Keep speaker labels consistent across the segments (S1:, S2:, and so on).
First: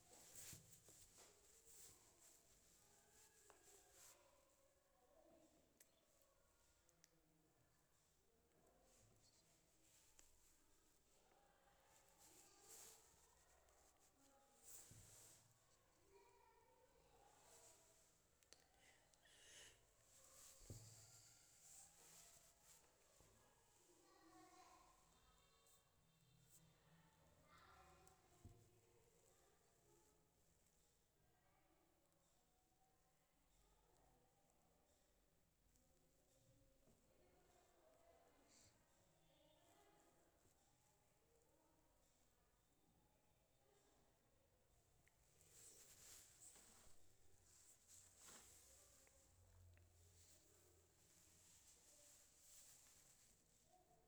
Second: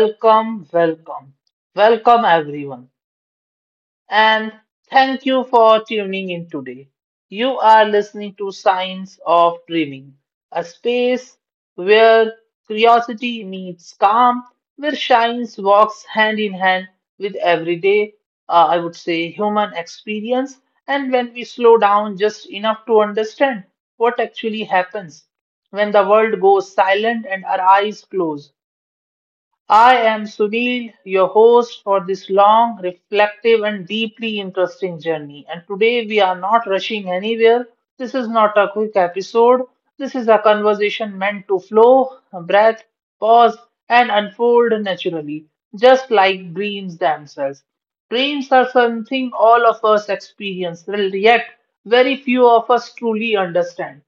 S1: welcome, welcome. Welcome, everyone. And thank you for tuning in today. You are listening to Science of Dreaming, a space where curiosity meets calm, where science walks hand in hand with everyday, I would say, human experience, and when we slow down just enough to understand what actually happens when the world goes silent and our eyes close. I am Sunil, your host for this long, reflective, and deeply interesting journey. And today we are not rushing anywhere. This is not a quick episode. This is a conversation meant to flow, breath, pause, and unfold naturally, just like dreams themselves. Dreams are something all of us experience, well, yet very few of us truly understand.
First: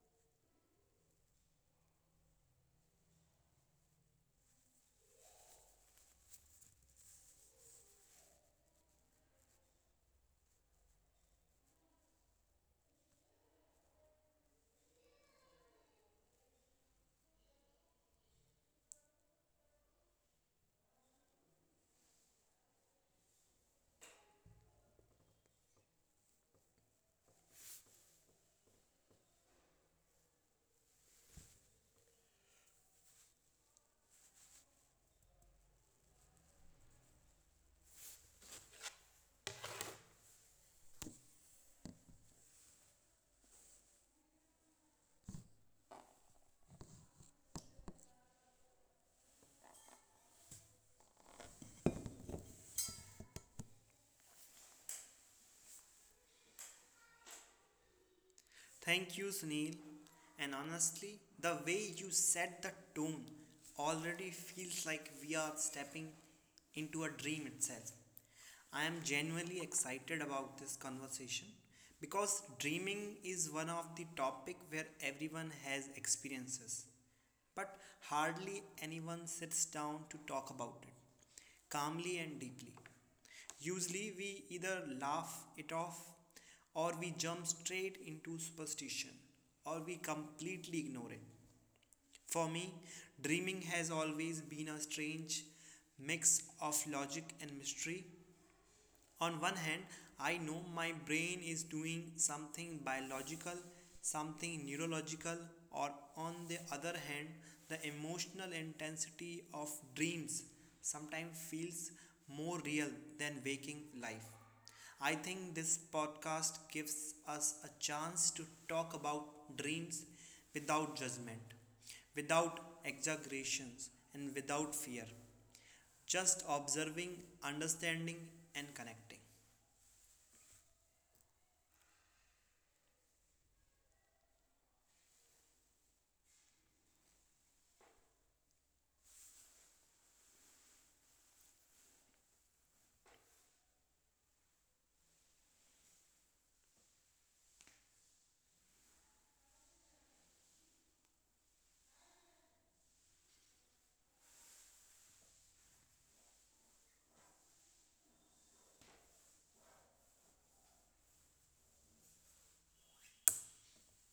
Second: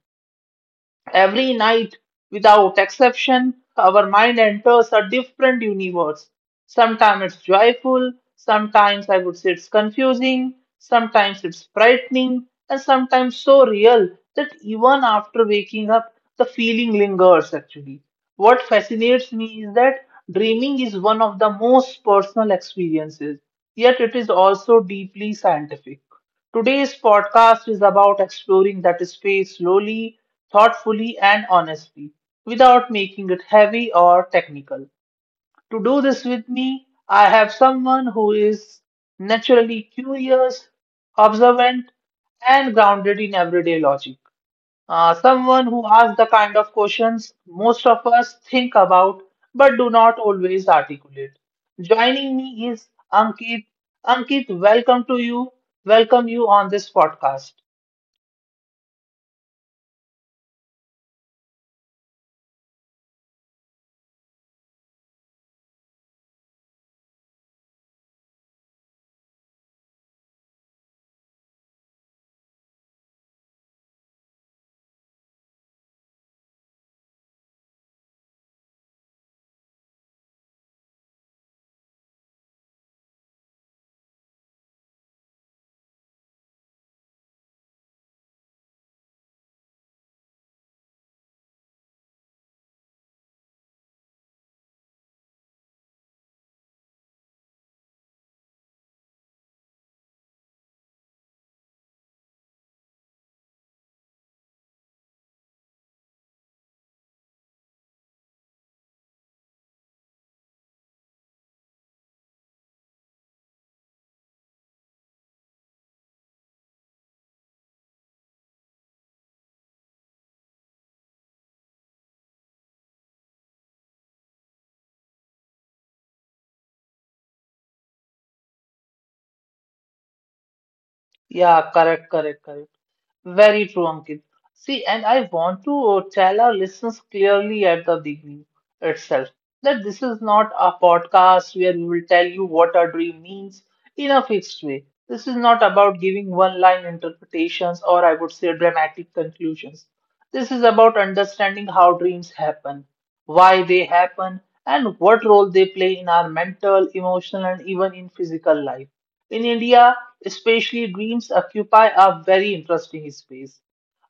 S1: Every night, without exception, our mind enters a different universe. Sometimes it's joyful, sometimes I would say it's confusing, sometimes it's frightening, and sometimes so real that even after waking up, the feeling lingers actually. What fascinates me is that dreaming is one of the most personal experiences, yet it is also deeply scientific. Today's podcast is about exploring that space slowly, thoughtfully, and honestly, without making it heavy or technical. To do this with me, I have someone who is naturally curious, observant, and grounded in everyday logic. Someone who asks the kind of questions most of us think about but do not always articulate. Joining me is Ankit. Ankit, welcome to you. Welcome you on this podcast.
S2: Thank you, Sunil. And honestly, the way you set the tone already feels like we are stepping into a dream itself. I am genuinely excited about this conversation because dreaming is one of the topic where everyone has experiences but hardly anyone sits down to talk about it calmly and deeply. Usually, we either laugh it off, or we jump straight into superstition, or we completely ignore it. For me, dreaming has always been a strange mix of logic and mystery. On one hand, I know my brain is doing something biological, something neurological, or on the other hand, the emotional intensity of dreams sometimes feels more real than waking life. I think this podcast gives us a chance to talk about dreams without judgment, without exaggerations, and without fear, just observing, understanding, and connecting.
S1: Yeah, correct, correct, correct. Very true, Ankit. See, and I want to tell our listeners clearly at the beginning itself that this is not a podcast where we will tell you what our dream means in a fixed way. This is not about giving one-line interpretations or I would say dramatic conclusions. This is about understanding how dreams happen, why they happen, and what role they play in our mental, emotional, and even in physical life. In India, especially, dreams occupy a very interesting space.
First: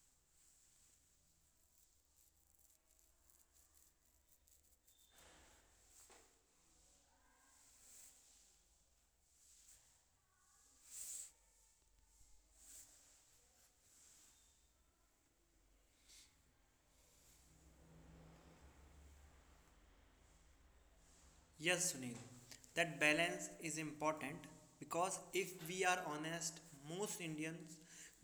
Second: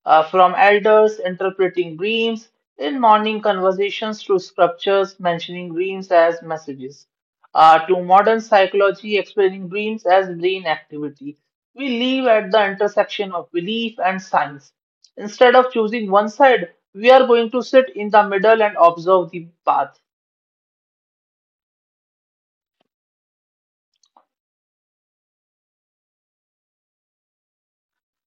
S1: From elders interpreting dreams in morning conversations to scriptures mentioning dreams as messages, to modern psychology explaining dreams as brain activity. We live at the intersection of belief and science. Instead of choosing one side, we are going to sit in the middle and observe the path.
S2: Yes, Sunil, that balance is important because if we are honest, most Indians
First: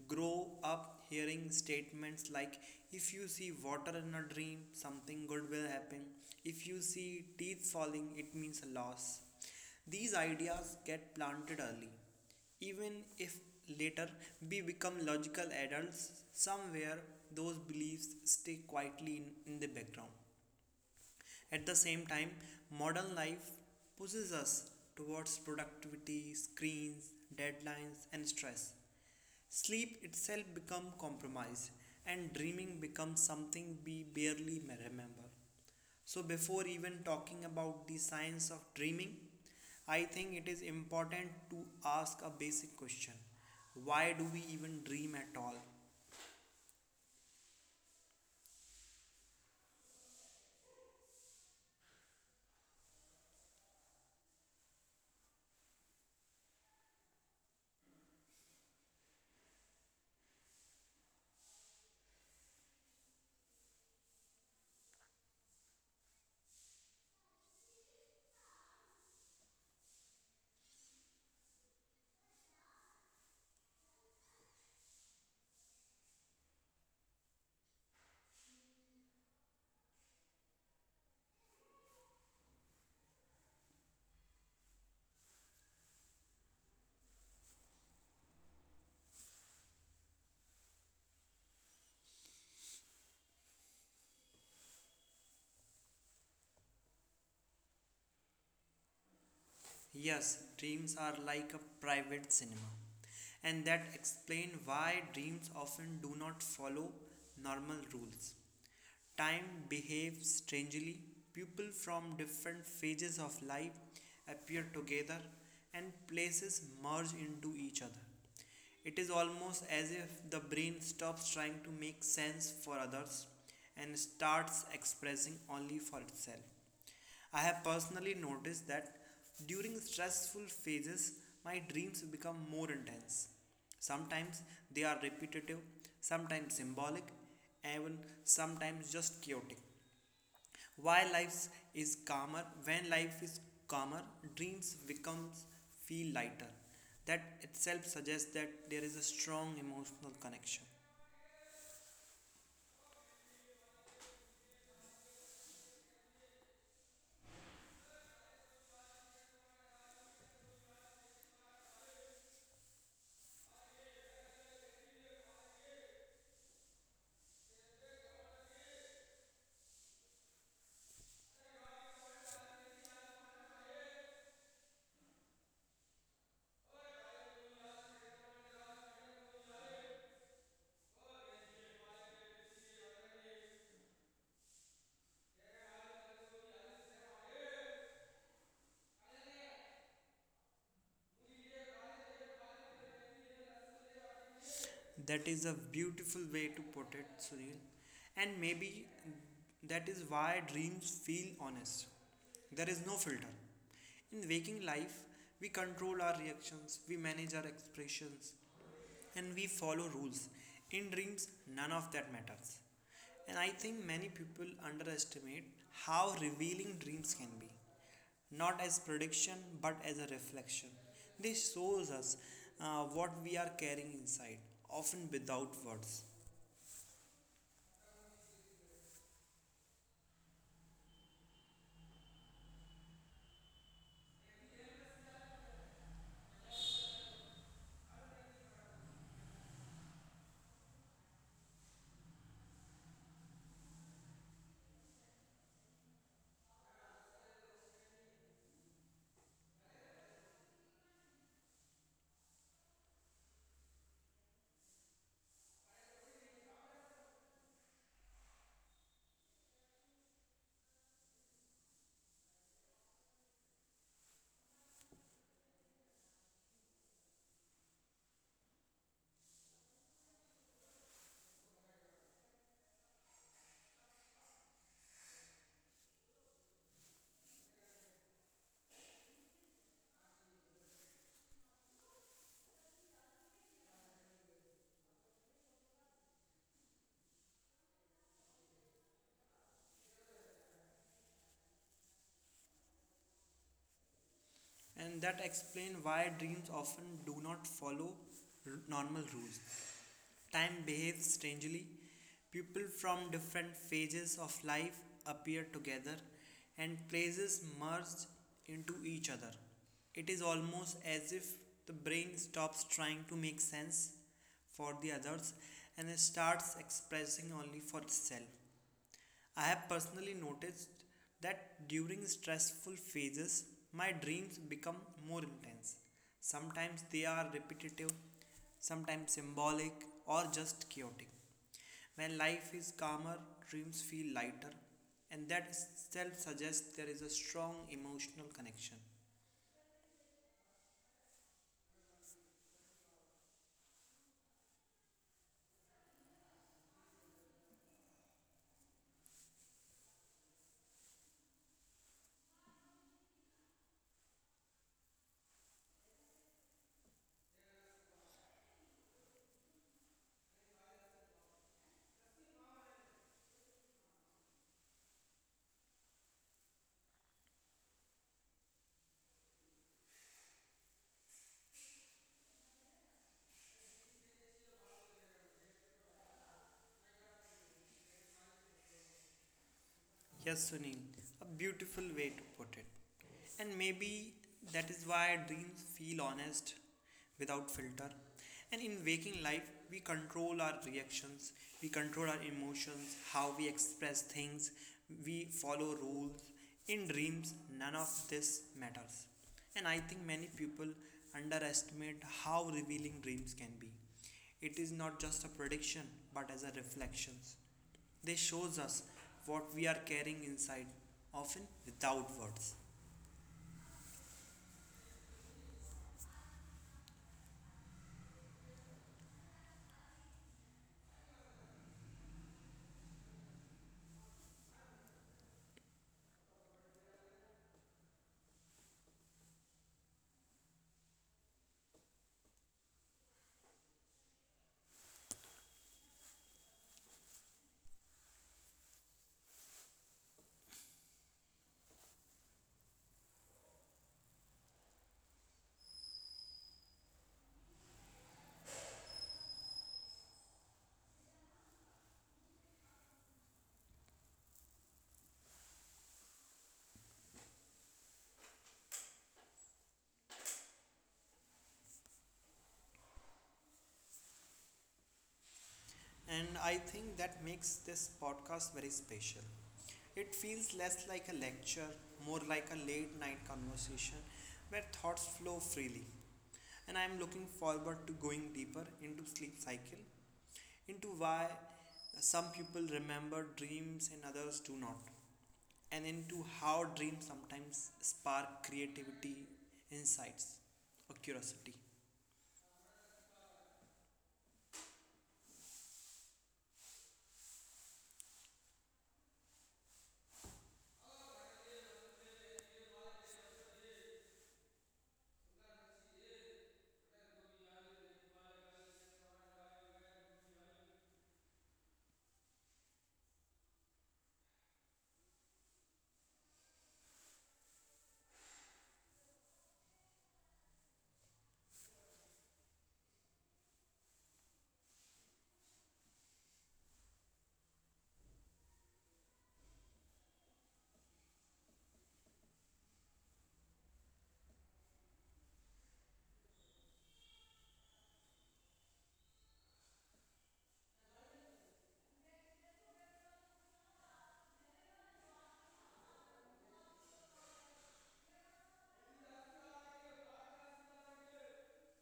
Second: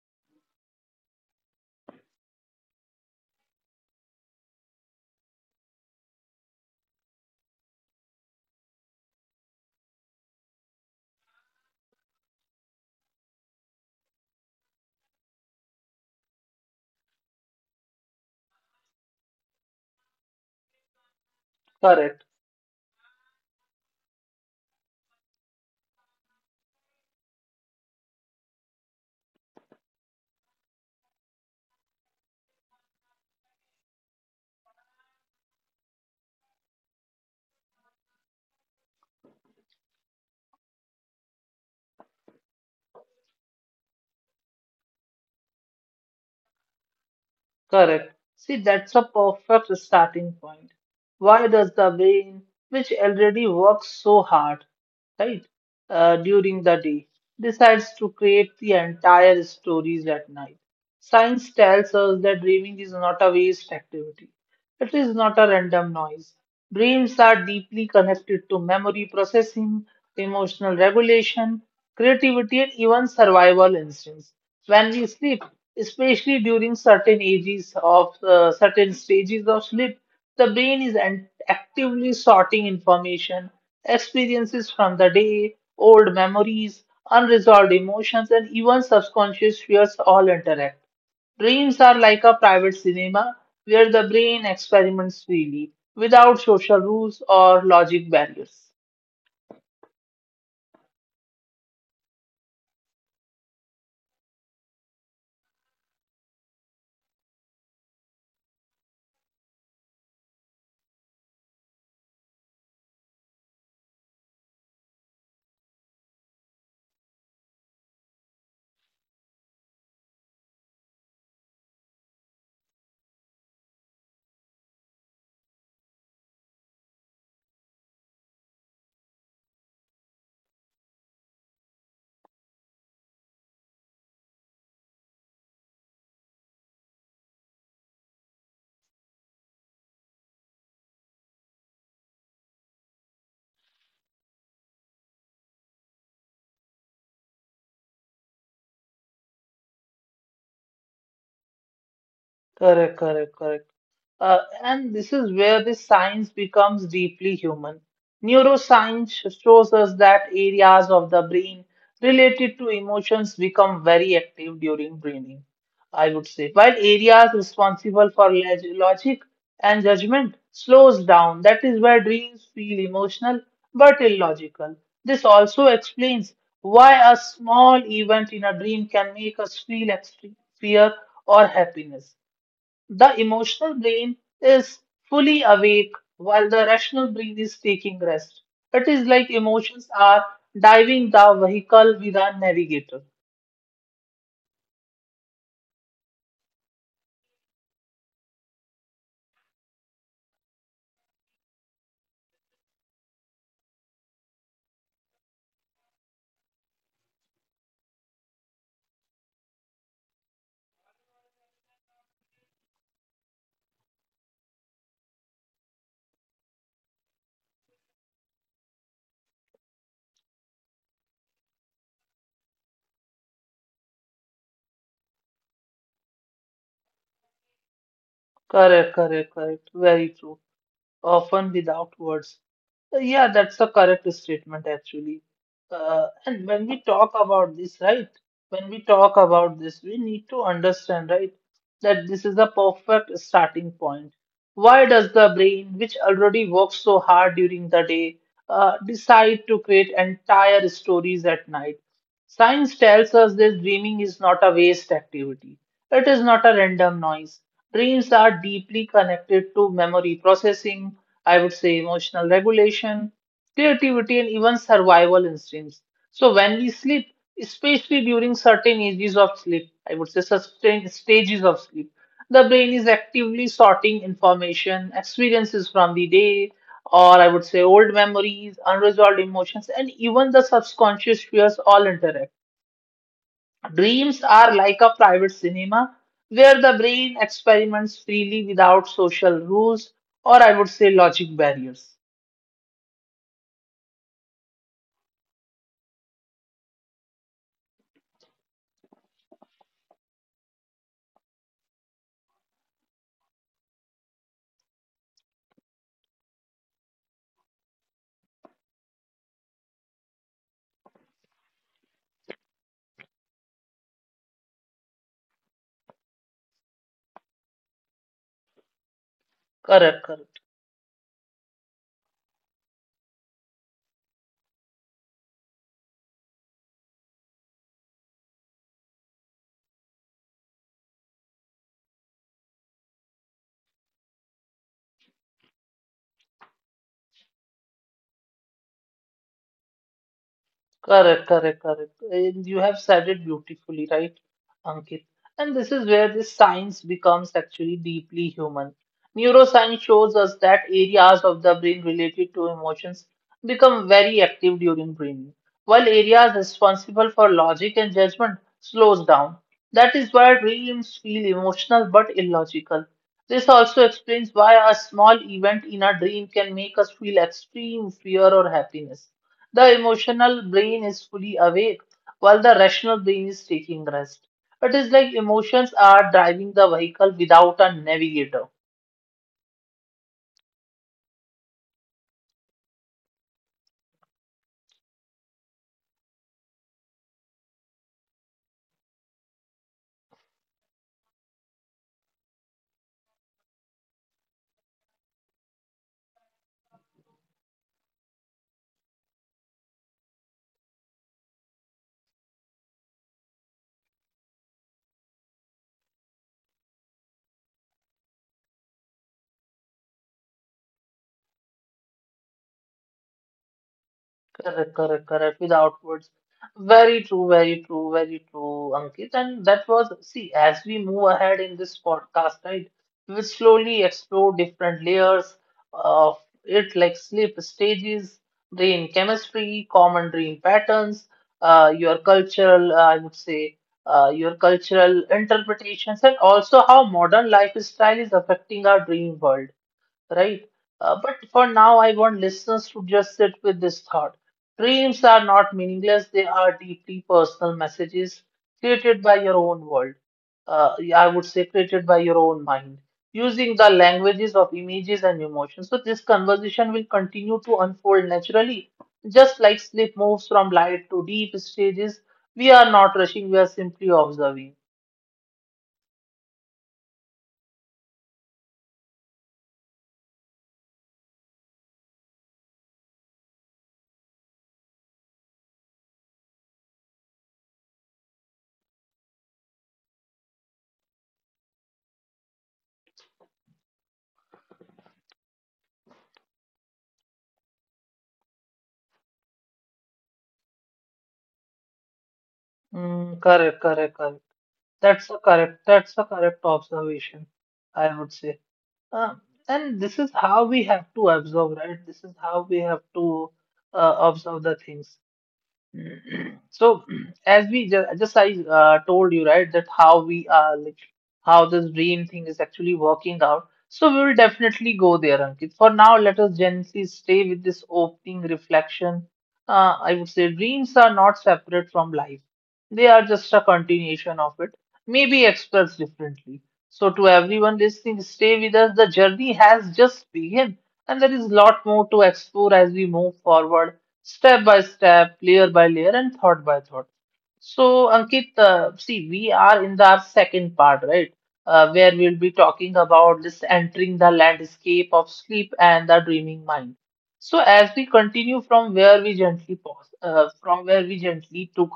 S2: grow up hearing statements like if you see water in a dream, something good will happen, if you see teeth falling, it means a loss. These ideas get planted early, even if later we become logical adults, somewhere those beliefs stay quietly in the background. At the same
S1: Correct.
S2: time, modern life pushes us towards productivity, screens, deadlines, and stress. Sleep itself becomes compromised, and dreaming becomes something we barely remember. So, before even talking about the science of dreaming, I think it is important to ask a basic question. Why do we even dream at all?
S1: Correct. See, that's a perfect starting point. Why does the brain, which already works so hard, right, during the day, decides to create the entire stories at night? Science tells us that dreaming is not a waste activity. It is not a random noise. Dreams are deeply connected to memory processing, emotional regulation, creativity, and even survival instincts. When we sleep, especially during certain stages of sleep, the brain is actively sorting information, experiences from the day, old memories, unresolved emotions, and even subconscious fears all interact. Dreams are like a private cinema where the brain experiments freely without social rules or logic barriers.
S2: Yes, dreams are like a private cinema. And that explains why dreams often do not follow normal rules. Time behaves strangely. People from different phases of life appear together and places merge into each other. It is almost as if the brain stops trying to make sense for others and starts expressing only for itself. I have personally noticed that during stressful phases, my dreams become more intense. Sometimes they are repetitive, sometimes symbolic, even sometimes just chaotic. While life is calmer? When life is calmer, dreams becomes feel lighter. That itself suggests that there is a strong emotional connection.
S1: Correct, correct, correct. And this is where the science becomes deeply human. Neuroscience shows us that areas of the brain related to emotions become very active during dreaming, I would say, while areas responsible for logic and judgment slows down. That is where dreams feel emotional but illogical. This also explains why a small event in a dream can make us feel extreme fear or happiness. The emotional brain is fully awake while the rational brain is taking rest. It is like emotions are driving the vehicle without navigator.
S2: That is a beautiful way to put it, Sunil. And maybe that is why dreams feel honest. There is no filter. In waking life, we control our reactions, we manage our expressions, and we follow rules. In dreams, none of that matters. And I think many people underestimate how revealing dreams can be. Not as prediction, but as a reflection. They shows us what we are carrying inside, often without words.
S1: Correct, correct, correct. Very true. Often without words. Yeah, that's the correct statement actually. And when we talk about this, right? When we talk about this, we need to understand, right, that this is a perfect starting point. Why does the brain, which already works so hard during the day, decide to create entire stories at night? Science tells us this dreaming is not a waste activity. It is not a random noise. Dreams are deeply connected to memory processing, I would say emotional regulation, creativity, and even survival instincts. So, when we sleep, especially during certain ages of sleep, I would say sustained stages of sleep, the brain is actively sorting information, experiences from the day, or I would say old memories, unresolved emotions, and even the subconscious fears all interact. Dreams are like a private cinema where the brain experiments freely without social rules or I would say logic barriers.
S2: And that explains why dreams often do not follow normal rules. Time behaves strangely. People from different phases of life appear together and places merge into each other. It is almost as if the brain stops trying to make sense for the others and starts expressing only for itself. I have
S1: Correct,
S2: personally
S1: correct.
S2: noticed that during stressful phases, my dreams become more intense. Sometimes they are repetitive, sometimes symbolic, or just chaotic. When life is calmer, dreams feel lighter, and that itself suggests there is a strong emotional connection.
S1: Correct, correct, correct. And you have said it beautifully, right, Ankit? And this is where this science becomes actually deeply human. Neuroscience shows us that areas of the brain related to emotions become very active during dreaming, while areas responsible for logic and judgment slows down. That is why dreams feel emotional but illogical. This also explains why a small event in a dream can make us feel extreme fear or happiness. The emotional brain is fully awake while the rational brain is taking rest. It is like emotions are driving the vehicle without a navigator.
S2: Yes, Sunil, a beautiful way to put it. And maybe that is why dreams feel honest without filter. And in waking life, we control our reactions, we control our emotions, how we express things, we follow rules. In dreams, none of this matters. And I think many people underestimate how revealing dreams can be. It is not just a prediction, but as a reflection. They shows us what we are carrying inside, often without words.
S1: Correct, correct, correct. Without words. Very true, very true, very true, Ankit. And that was, see, as we move ahead in this podcast, right, we will slowly explore different layers of it, like sleep stages, brain chemistry, common dream patterns, your cultural, I would say, your cultural interpretations, and also how modern lifestyle is affecting our dream world right? But for now, I want listeners to just sit with this thought. Dreams are not meaningless, they are deeply personal messages created by your own world. Yeah, I would say created by your own mind, using the languages of images and emotions. So, this conversation will continue to unfold naturally. Just like sleep moves from light to deep stages, we are not rushing, we are simply observing.
S2: And I think that makes this podcast very special. It feels less like a lecture, more like a late night conversation where thoughts flow freely. And I'm looking forward to going deeper into sleep cycle, into why some people remember dreams and others do not, and into how dreams sometimes spark creativity, insights, or curiosity.
S1: Hmm, correct, correct, correct. That's the correct observation, I would say. Uh, and this is how we have to observe, right? This is how we have to observe the things. So, as we just I told you, right, that how we are like how this dream thing is actually working out. So we will definitely go there, Ankit. For now, let us gently stay with this opening reflection. I would say dreams are not separate from life; they are just a continuation of it, maybe expressed differently. So, to everyone listening, stay with us. The journey has just begun, and there is a lot more to explore as we move forward step by step, layer by layer, and thought by thought. So, Ankit, see, we are in the our second part, right? Where we'll be talking about this entering the landscape of sleep and the dreaming mind. So, as we continue from where we gently pause, from where we gently took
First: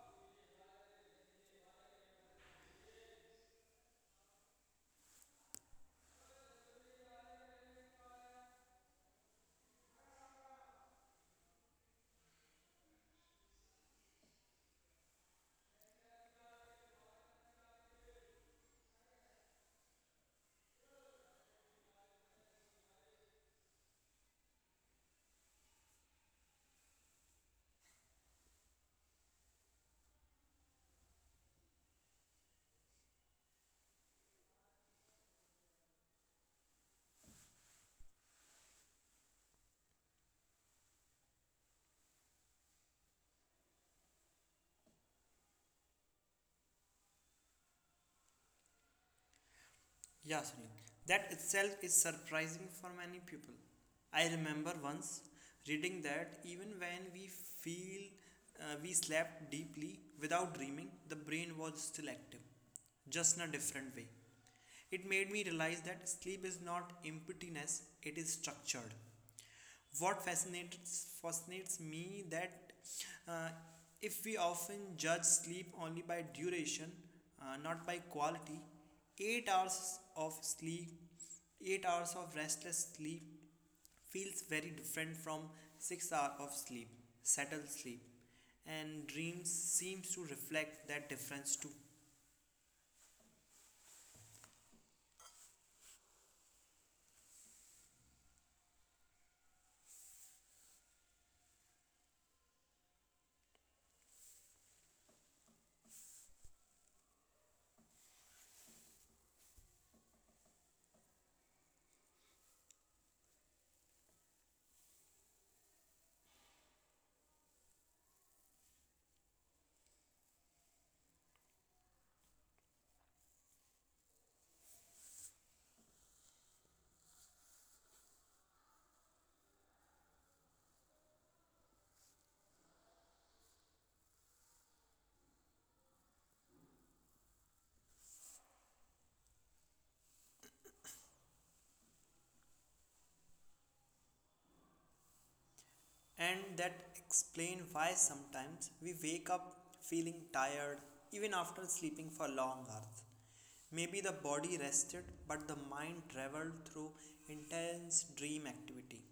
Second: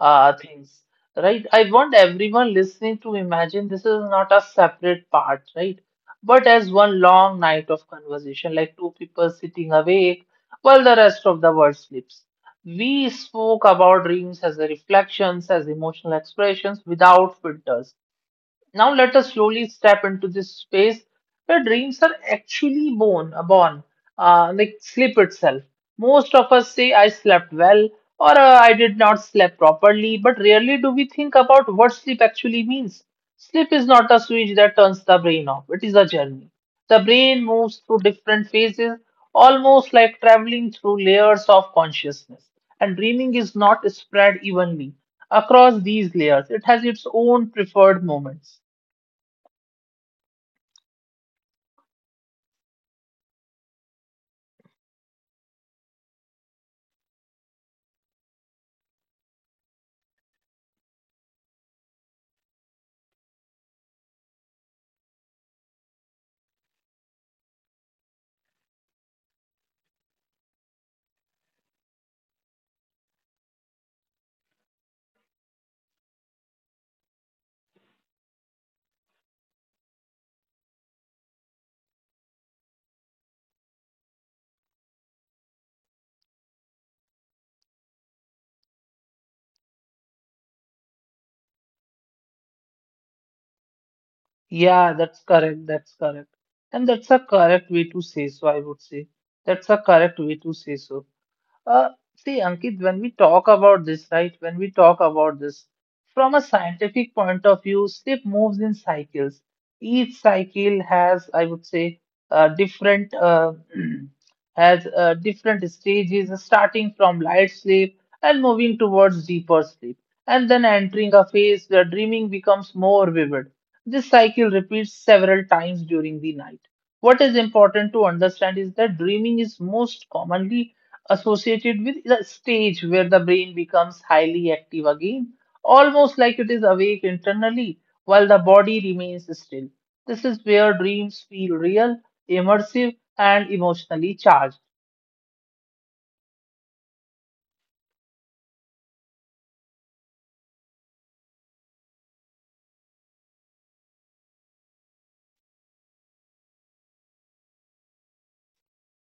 S1: things, right? I want everyone listening to imagine this is not a separate part, right? But as one long night of conversation, like two people sitting awake while the rest of the world sleeps. We spoke about dreams as reflections, as emotional expressions without filters. Now let us slowly step into this space where dreams are actually born, like sleep itself. Most of us say I slept well or I did not sleep properly, but rarely do we think about what sleep actually means. Sleep is not a switch that turns the brain off. It is a journey. The brain moves through different phases, almost like traveling through layers of consciousness. And dreaming is not spread evenly across these layers. It has its own preferred moments.
S2: Yeah, Sunil. That itself is surprising for many people. I remember once reading that even when we feel we slept deeply without dreaming, the brain was still active, just in a different way. It made me realize that sleep is not emptiness, it is structured. What fascinates me that uh, if we often judge sleep only by duration, not by quality, 8 hours of sleep, 8 hours of restless sleep feels very different from 6 hours of sleep, settled sleep, and dreams seems to reflect that difference too.
S1: Yeah, that's correct. That's correct. And that's a correct way to say so, I would say. That's a correct way to say so. Uh, see, Ankit, when we talk about this, right, when we talk about this, from a scientific point of view, sleep moves in cycles. Each cycle has, I would say, different has different stages, starting from light sleep and moving towards deeper sleep, and then entering a phase where dreaming becomes more vivid. This cycle repeats several times during the night. What is important to understand is that dreaming is most commonly associated with the stage where the brain becomes highly active again, almost like it is awake internally while the body remains still. This is where dreams feel real, immersive, and emotionally charged.
S2: And that explains why sometimes we wake up feeling tired even after sleeping for long hours. Maybe the body rested but the mind traveled through intense dream activity.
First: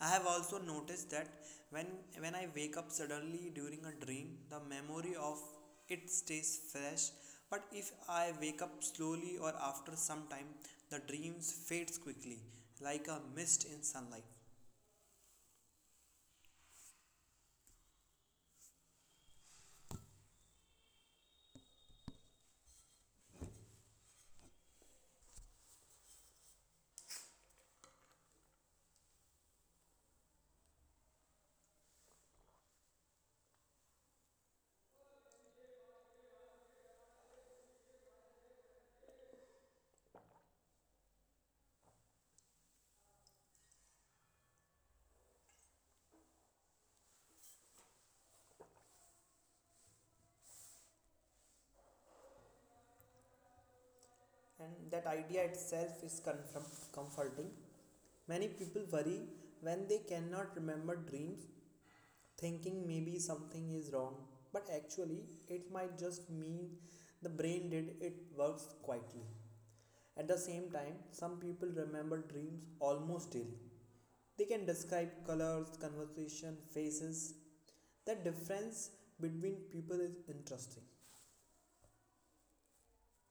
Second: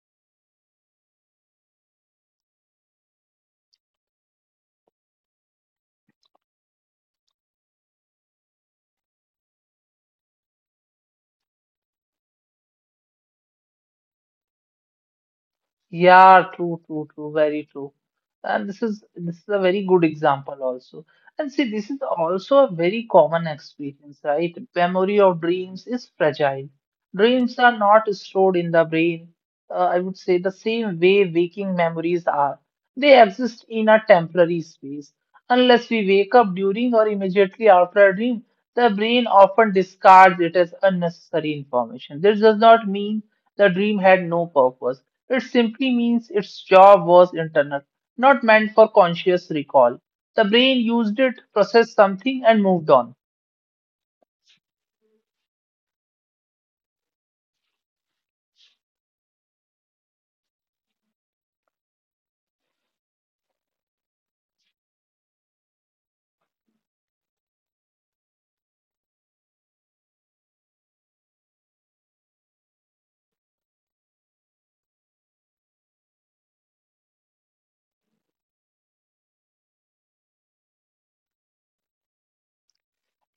S2: I have also noticed that when when I wake up suddenly during a dream, the memory of it stays fresh. But if I wake up slowly or after some time, the dreams fades quickly, like a mist in sunlight.
S1: Yeah, true, true, true, very true. And this is a very good example also. And see, this is also a very common experience, right? Memory of dreams is fragile. Dreams are not stored in the brain, I would say, the same way waking memories are. They exist in a temporary space. Unless we wake up during or immediately after a dream, the brain often discards it as unnecessary information. This does not mean the dream had no purpose it simply means its job was internal, not meant for conscious recall. The brain used it, processed something, and moved on.
S2: And that idea itself is comforting. Many people worry when they cannot remember dreams, thinking maybe something is wrong. But actually, it might just mean the brain did it works quietly. At the same time, some people remember dreams almost daily. They can describe colors, conversation, faces. The difference between people is interesting.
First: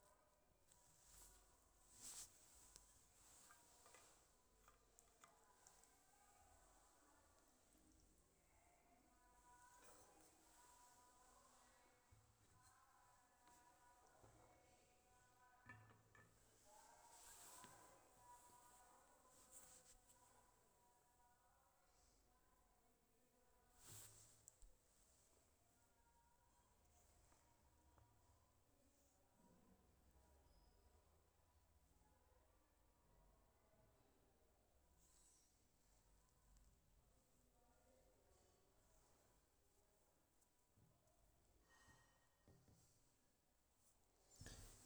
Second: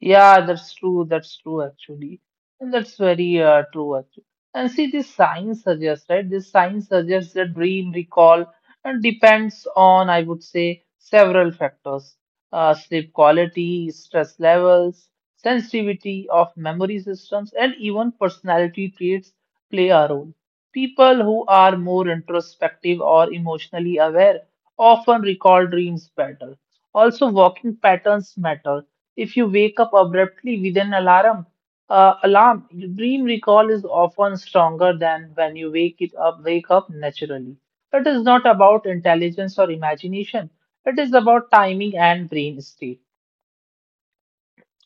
S1: Yeah, that's true. That's true, actually. And that's very true, actually. And see, this science suggests, right? This science suggests that dream recall and depends on, I would say, several factors. Sleep quality, stress levels, sensitivity of memory systems, and even personality traits play a role. People who are more introspective or emotionally aware often recall dreams better. Also, walking patterns matter. If you wake up abruptly with an alarm, your dream recall is often stronger than when you wake up naturally. It is not about intelligence or imagination. It is about timing and brain state.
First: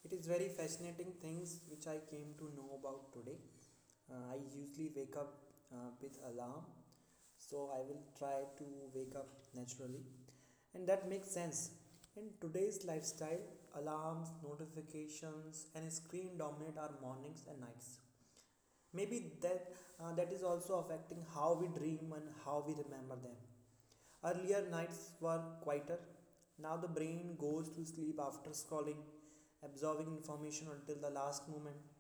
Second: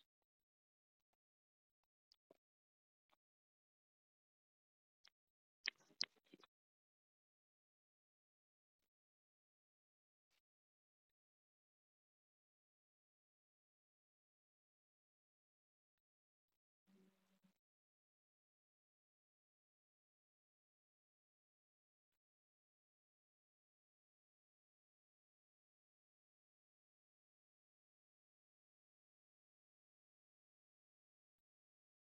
S2: It is very fascinating things which I came to know about today. I usually wake up with alarm, so I will try to wake up naturally, and that makes sense. In today's lifestyle, alarms, notifications, and screen dominate our mornings and nights. Maybe that that is also affecting how we dream and how we remember them. Earlier nights were quieter. Now the brain goes to sleep after scrolling, absorbing information until the last moment,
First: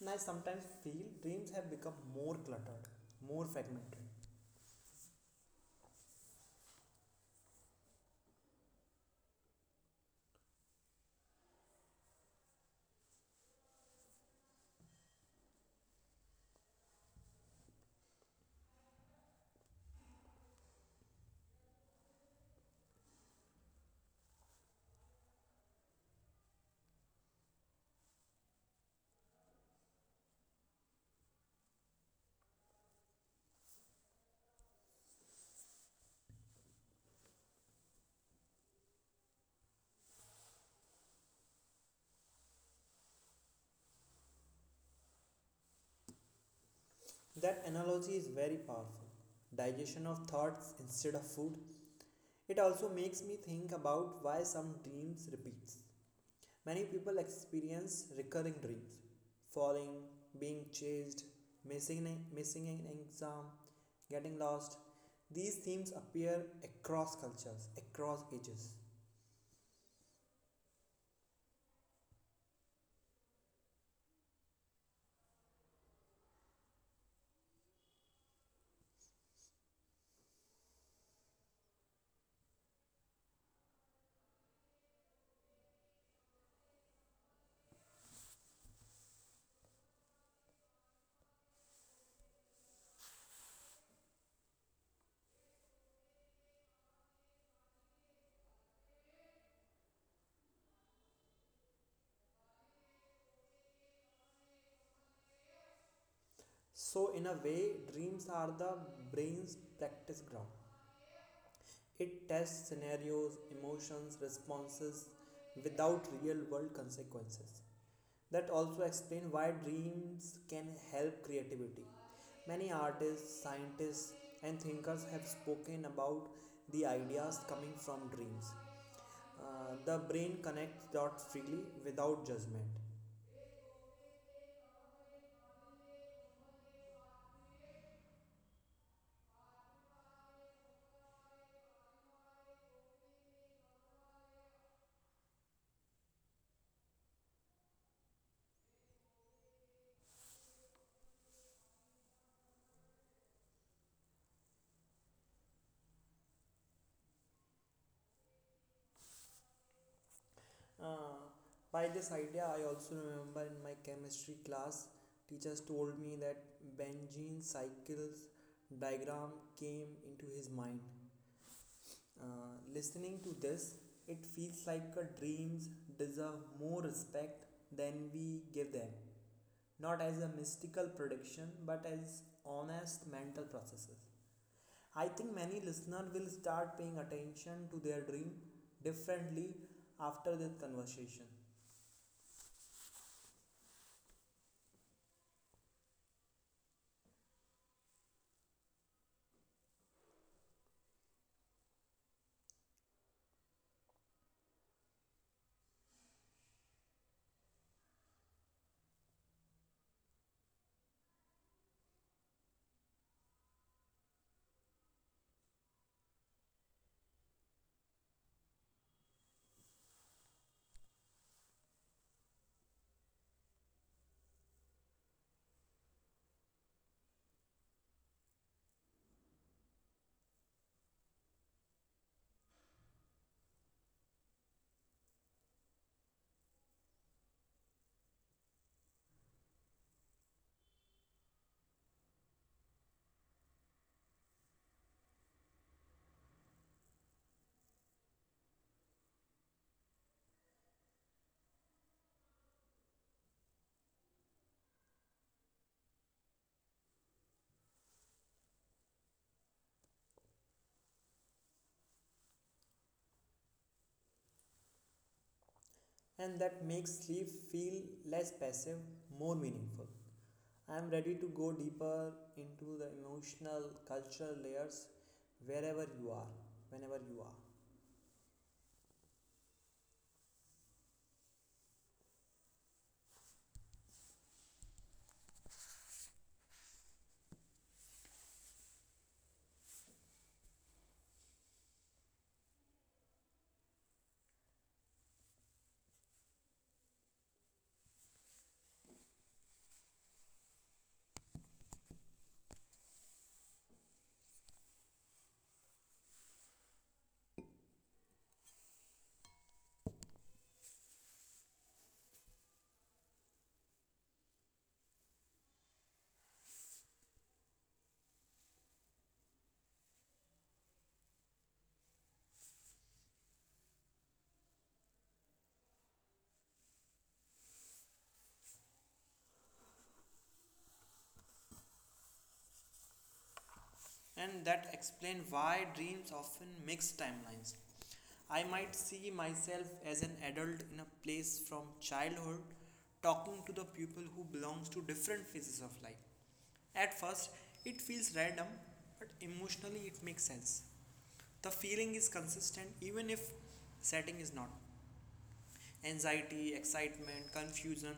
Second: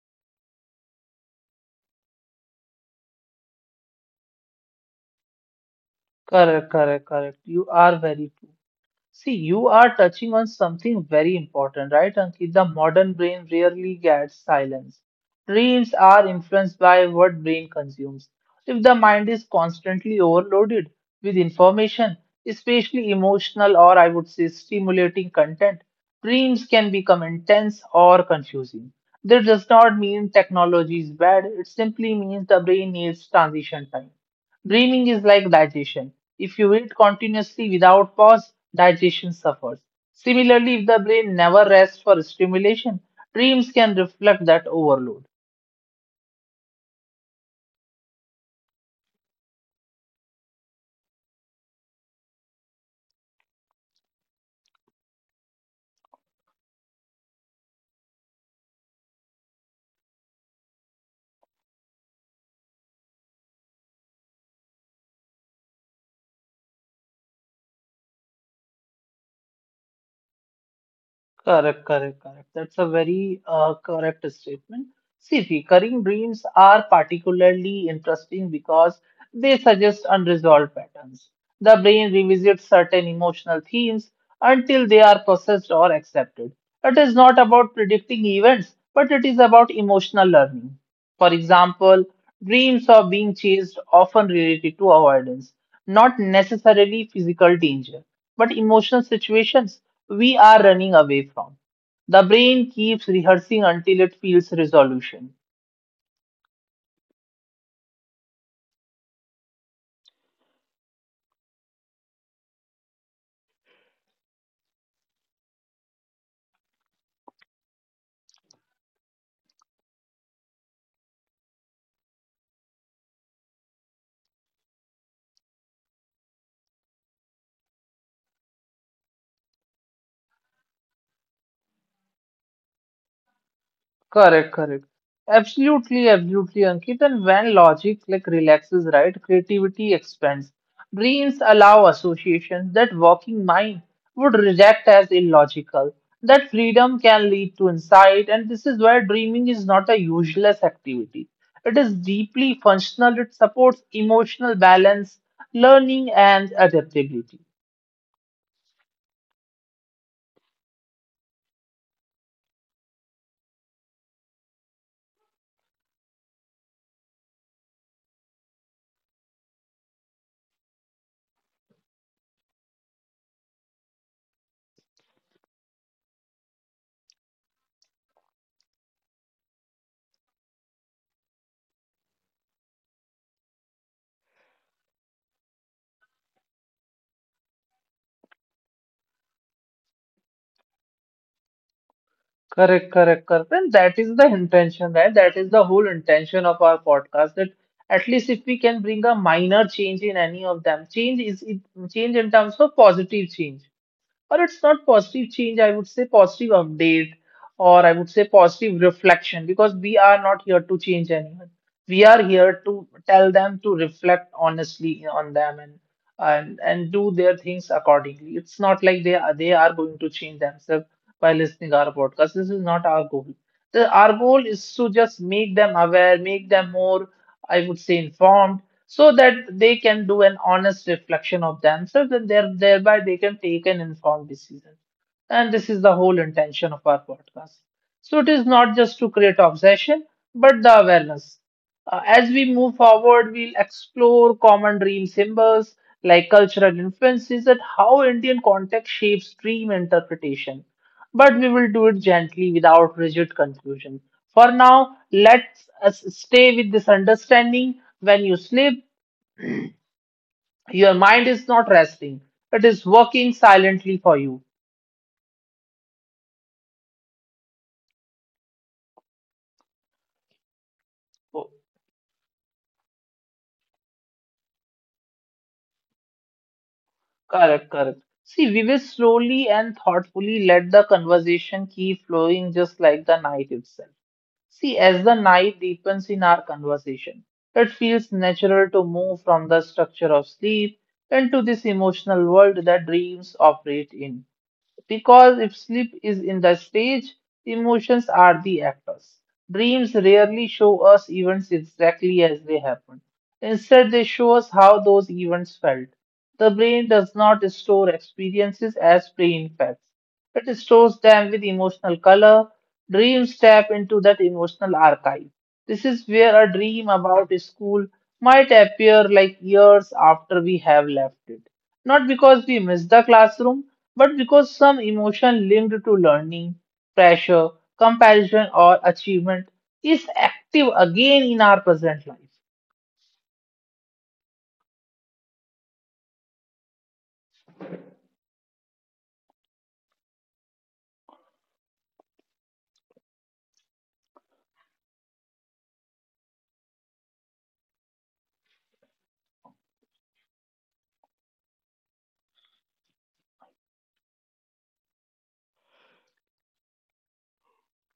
S2: and I sometimes feel dreams have become more cluttered, more fragmented.
S1: Correct, correct, correct. You are very true. See, you are touching on something very important, right, Ankit? The modern brain rarely gets silence. Dreams are influenced by what brain consumes. If the mind is constantly overloaded with information, especially emotional, or I would say stimulating, content, dreams can become intense or confusing. That does not mean technology is bad. It simply means the brain needs transition time. Dreaming is like digestion. If you eat continuously without pause, digestion suffers. Similarly, if the brain never rests for stimulation, dreams can reflect that overload.
S2: That analogy is very powerful, digestion of thoughts instead of food. It also makes me think about why some dreams repeat. Many people experience recurring dreams, falling, being chased, missing an exam, getting lost. These themes appear across cultures, across ages.
S1: Correct, correct, correct. That's a very correct statement. See, recurring dreams are particularly interesting because they suggest unresolved patterns. The brain revisits certain emotional themes until they are processed or accepted. It is not about predicting events, but it is about emotional learning. For example, dreams of being chased often related to avoidance, not necessarily physical danger, but emotional situations we are running away from. The brain keeps rehearsing until it feels resolution.
S2: So, in a way, dreams are the brain's practice ground. It tests scenarios, emotions, responses without real world consequences. That also explains why dreams can help creativity. Many artists, scientists, and thinkers have spoken about the ideas coming from dreams. The brain connects dots freely without judgment.
S1: Correct, correct. Absolutely, absolutely, Ankit. And when logic like relaxes, right, creativity expands. Brains allow associations that working mind would reject as illogical. That freedom can lead to insight, and this is where dreaming is not a useless activity. It is deeply functional. It supports emotional balance, learning, and adaptability.
S2: Uh, by this idea, I also remember in my chemistry class, teachers told me that Benjene's cycles diagram came into his mind. Listening to this, it feels like our dreams deserve more respect than we give them. Not as a mystical prediction, but as honest mental processes. I think many listeners will start paying attention to their dream differently after this conversation,
S1: Correct, correct, correct. And that is the intention, right? That is the whole intention of our podcast. That at least if we can bring a minor change in any of them, change is it change in terms of positive change, or it's not positive change, I would say positive update, or I would say positive reflection, because we are not here to change anyone. We are here to tell them to reflect honestly on them, and do their things accordingly. It's not like they are going to change themselves by listening our podcast. This is not our goal. Our goal is to just make them aware, make them more, I would say, informed, so that they can do an honest reflection of themselves, and thereby they can take an informed decision. And this is the whole intention of our podcast. So it is not just to create obsession, but the awareness. As we move forward, we'll explore common dream symbols like cultural influences and how Indian context shapes dream interpretation. But we will do it gently without rigid conclusion. For now, let's us stay with this understanding. When you sleep, your mind is not resting, it is working silently for you.
S2: and that makes sleep feel less passive, more meaningful. I am ready to go
S1: Oh,
S2: deeper into the emotional, cultural layers wherever you are, whenever you are.
S1: correct, correct. See, we will slowly and thoughtfully let the conversation keep flowing just like the night itself. See, as the night deepens in our conversation, it feels natural to move from the structure of sleep into this emotional world that dreams operate in. Because if sleep is in the stage, emotions are the actors. Dreams rarely show us events exactly as they happen. Instead, they show us how those events felt. The brain does not store experiences as plain facts. It stores them with emotional color. Dreams tap into that emotional archive. This is where a dream about a school might appear like years after we have left it. Not because we missed the classroom, but because some emotion linked to learning, pressure, comparison, or achievement is active again in our present life.
S2: And that explain why dreams often mix timelines. I might see myself as an adult in a place from childhood talking to the people who belongs to different phases of life. At first, it feels random, but emotionally it makes sense. The feeling is consistent even if setting is not. Anxiety, excitement, confusion,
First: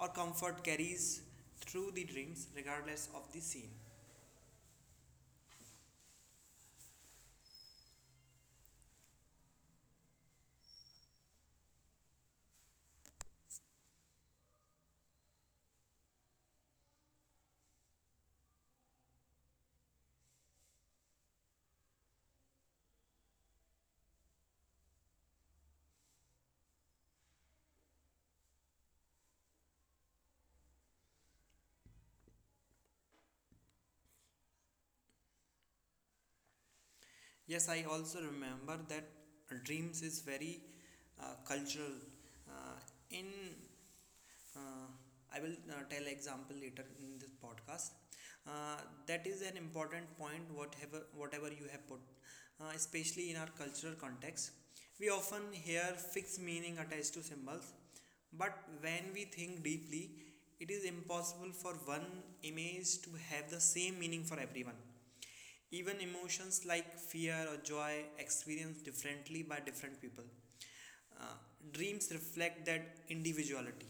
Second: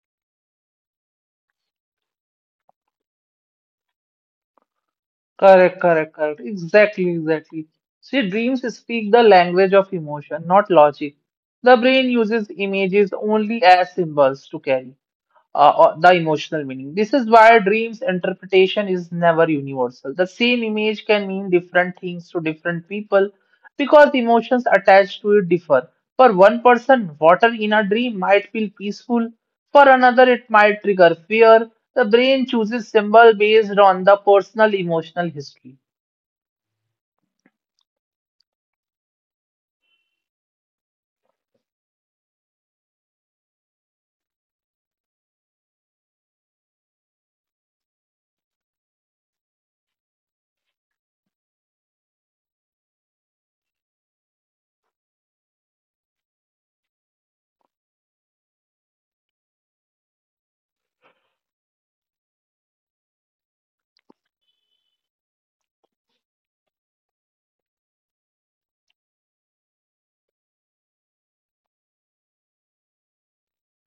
S2: or comfort carries through the dreams regardless of the scene.
S1: Correct, correct, correct. Exactly, exactly. See, dreams speak the language of emotion, not logic. The brain uses images only as symbols to carry, or the emotional meaning. This is why dreams interpretation is never universal. The same image can mean different things to different people because emotions attached to it differ. For one person, water in a dream might feel peaceful. For another, it might trigger fear. The brain chooses symbol based on the personal emotional history.
S2: Yes, I also remember that dreams is very cultural. Uh, in uh, I will tell example later in this podcast. Uh, that is an important point. Whatever you have put, especially in our cultural context, we often hear fixed meaning attached to symbols. But when we think deeply, it is impossible for one image to have the same meaning for everyone. Even emotions like fear or joy experienced differently by different people. Uh, Dreams reflect that individuality.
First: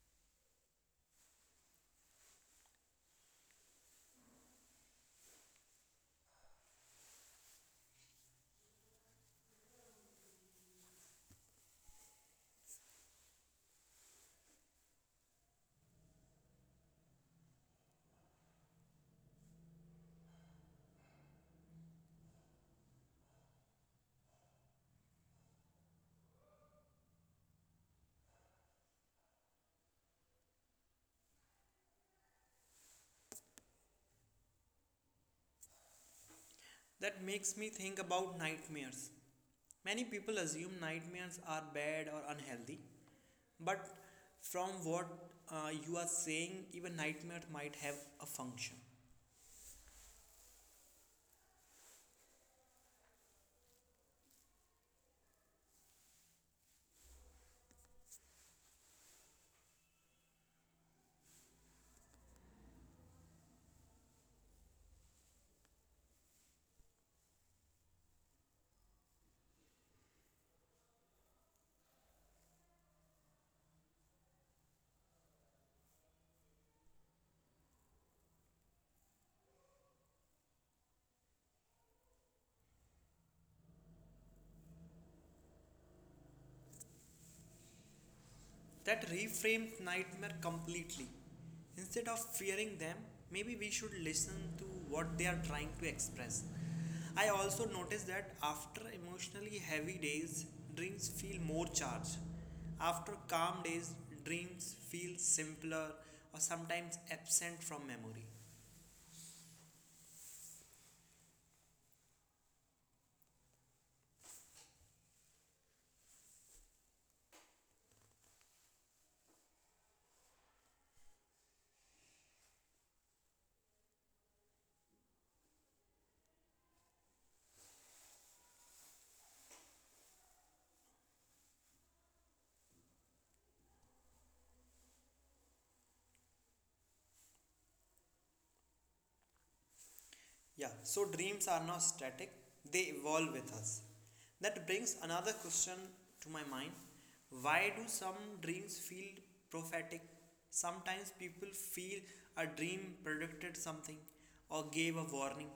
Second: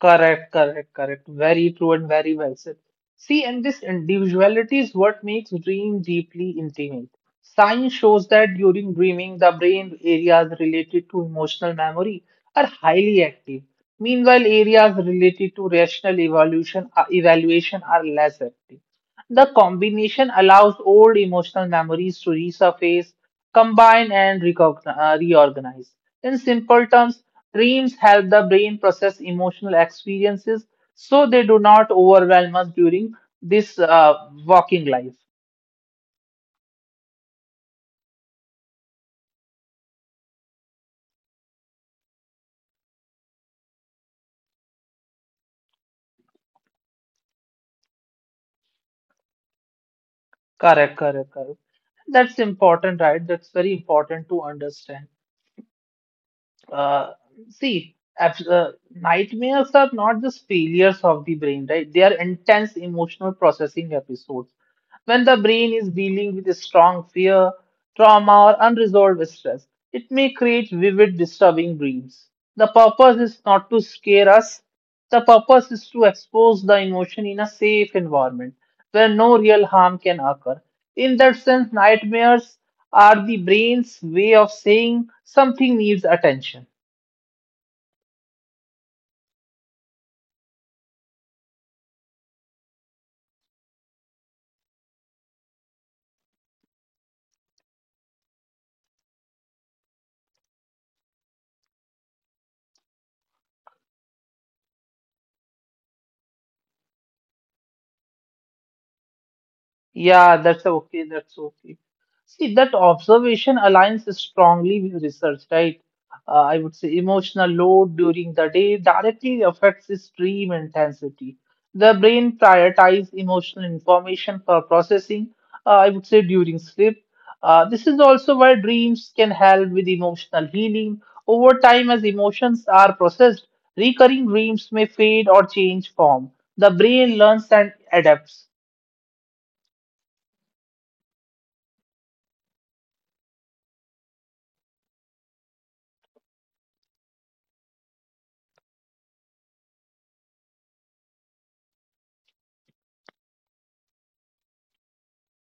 S1: Correct, correct, correct. Very true and very well said. See, and this individuality is what makes dream deeply intimate. Science shows that during dreaming, the brain areas related to emotional memory are highly active. Meanwhile, areas related to rational evaluation are less active. The combination allows old emotional memories to resurface, combine, and reorganize. In simple terms, dreams help the brain process emotional experiences so they do not overwhelm us during this walking life.
S2: That makes me think about nightmares. Many people assume nightmares are bad or unhealthy, but from what you are saying, even nightmares might have a function.
S1: Correct, correct, correct. That's important, right? That's very important to understand. Uh, see, nightmares are not just failures of the brain, right? They are intense emotional processing episodes. When the brain is dealing with a strong fear, trauma, or unresolved stress, it may create vivid, disturbing dreams. The purpose is not to scare us, the purpose is to expose the emotion in a safe environment where no real harm can occur. In that sense, nightmares are the brain's way of saying something needs attention.
S2: That reframes nightmare completely. Instead of fearing them, maybe we should listen to what they are trying to express. I also noticed that after emotionally heavy days, dreams feel more charged. After calm days, dreams feel simpler or sometimes absent from memory.
S1: Yeah, that's okay. That's okay. See, that observation aligns strongly with research, right? I would say emotional load during the day directly affects the stream intensity. The brain prioritizes emotional information for processing, I would say, during sleep. This is also why dreams can help with emotional healing. Over time, as emotions are processed, recurring dreams may fade or change form. The brain learns and adapts.
S2: Yeah, so dreams are not static, they evolve with us. That brings another question to my mind. Why do some dreams feel prophetic? Sometimes people feel a dream predicted something or gave a warning.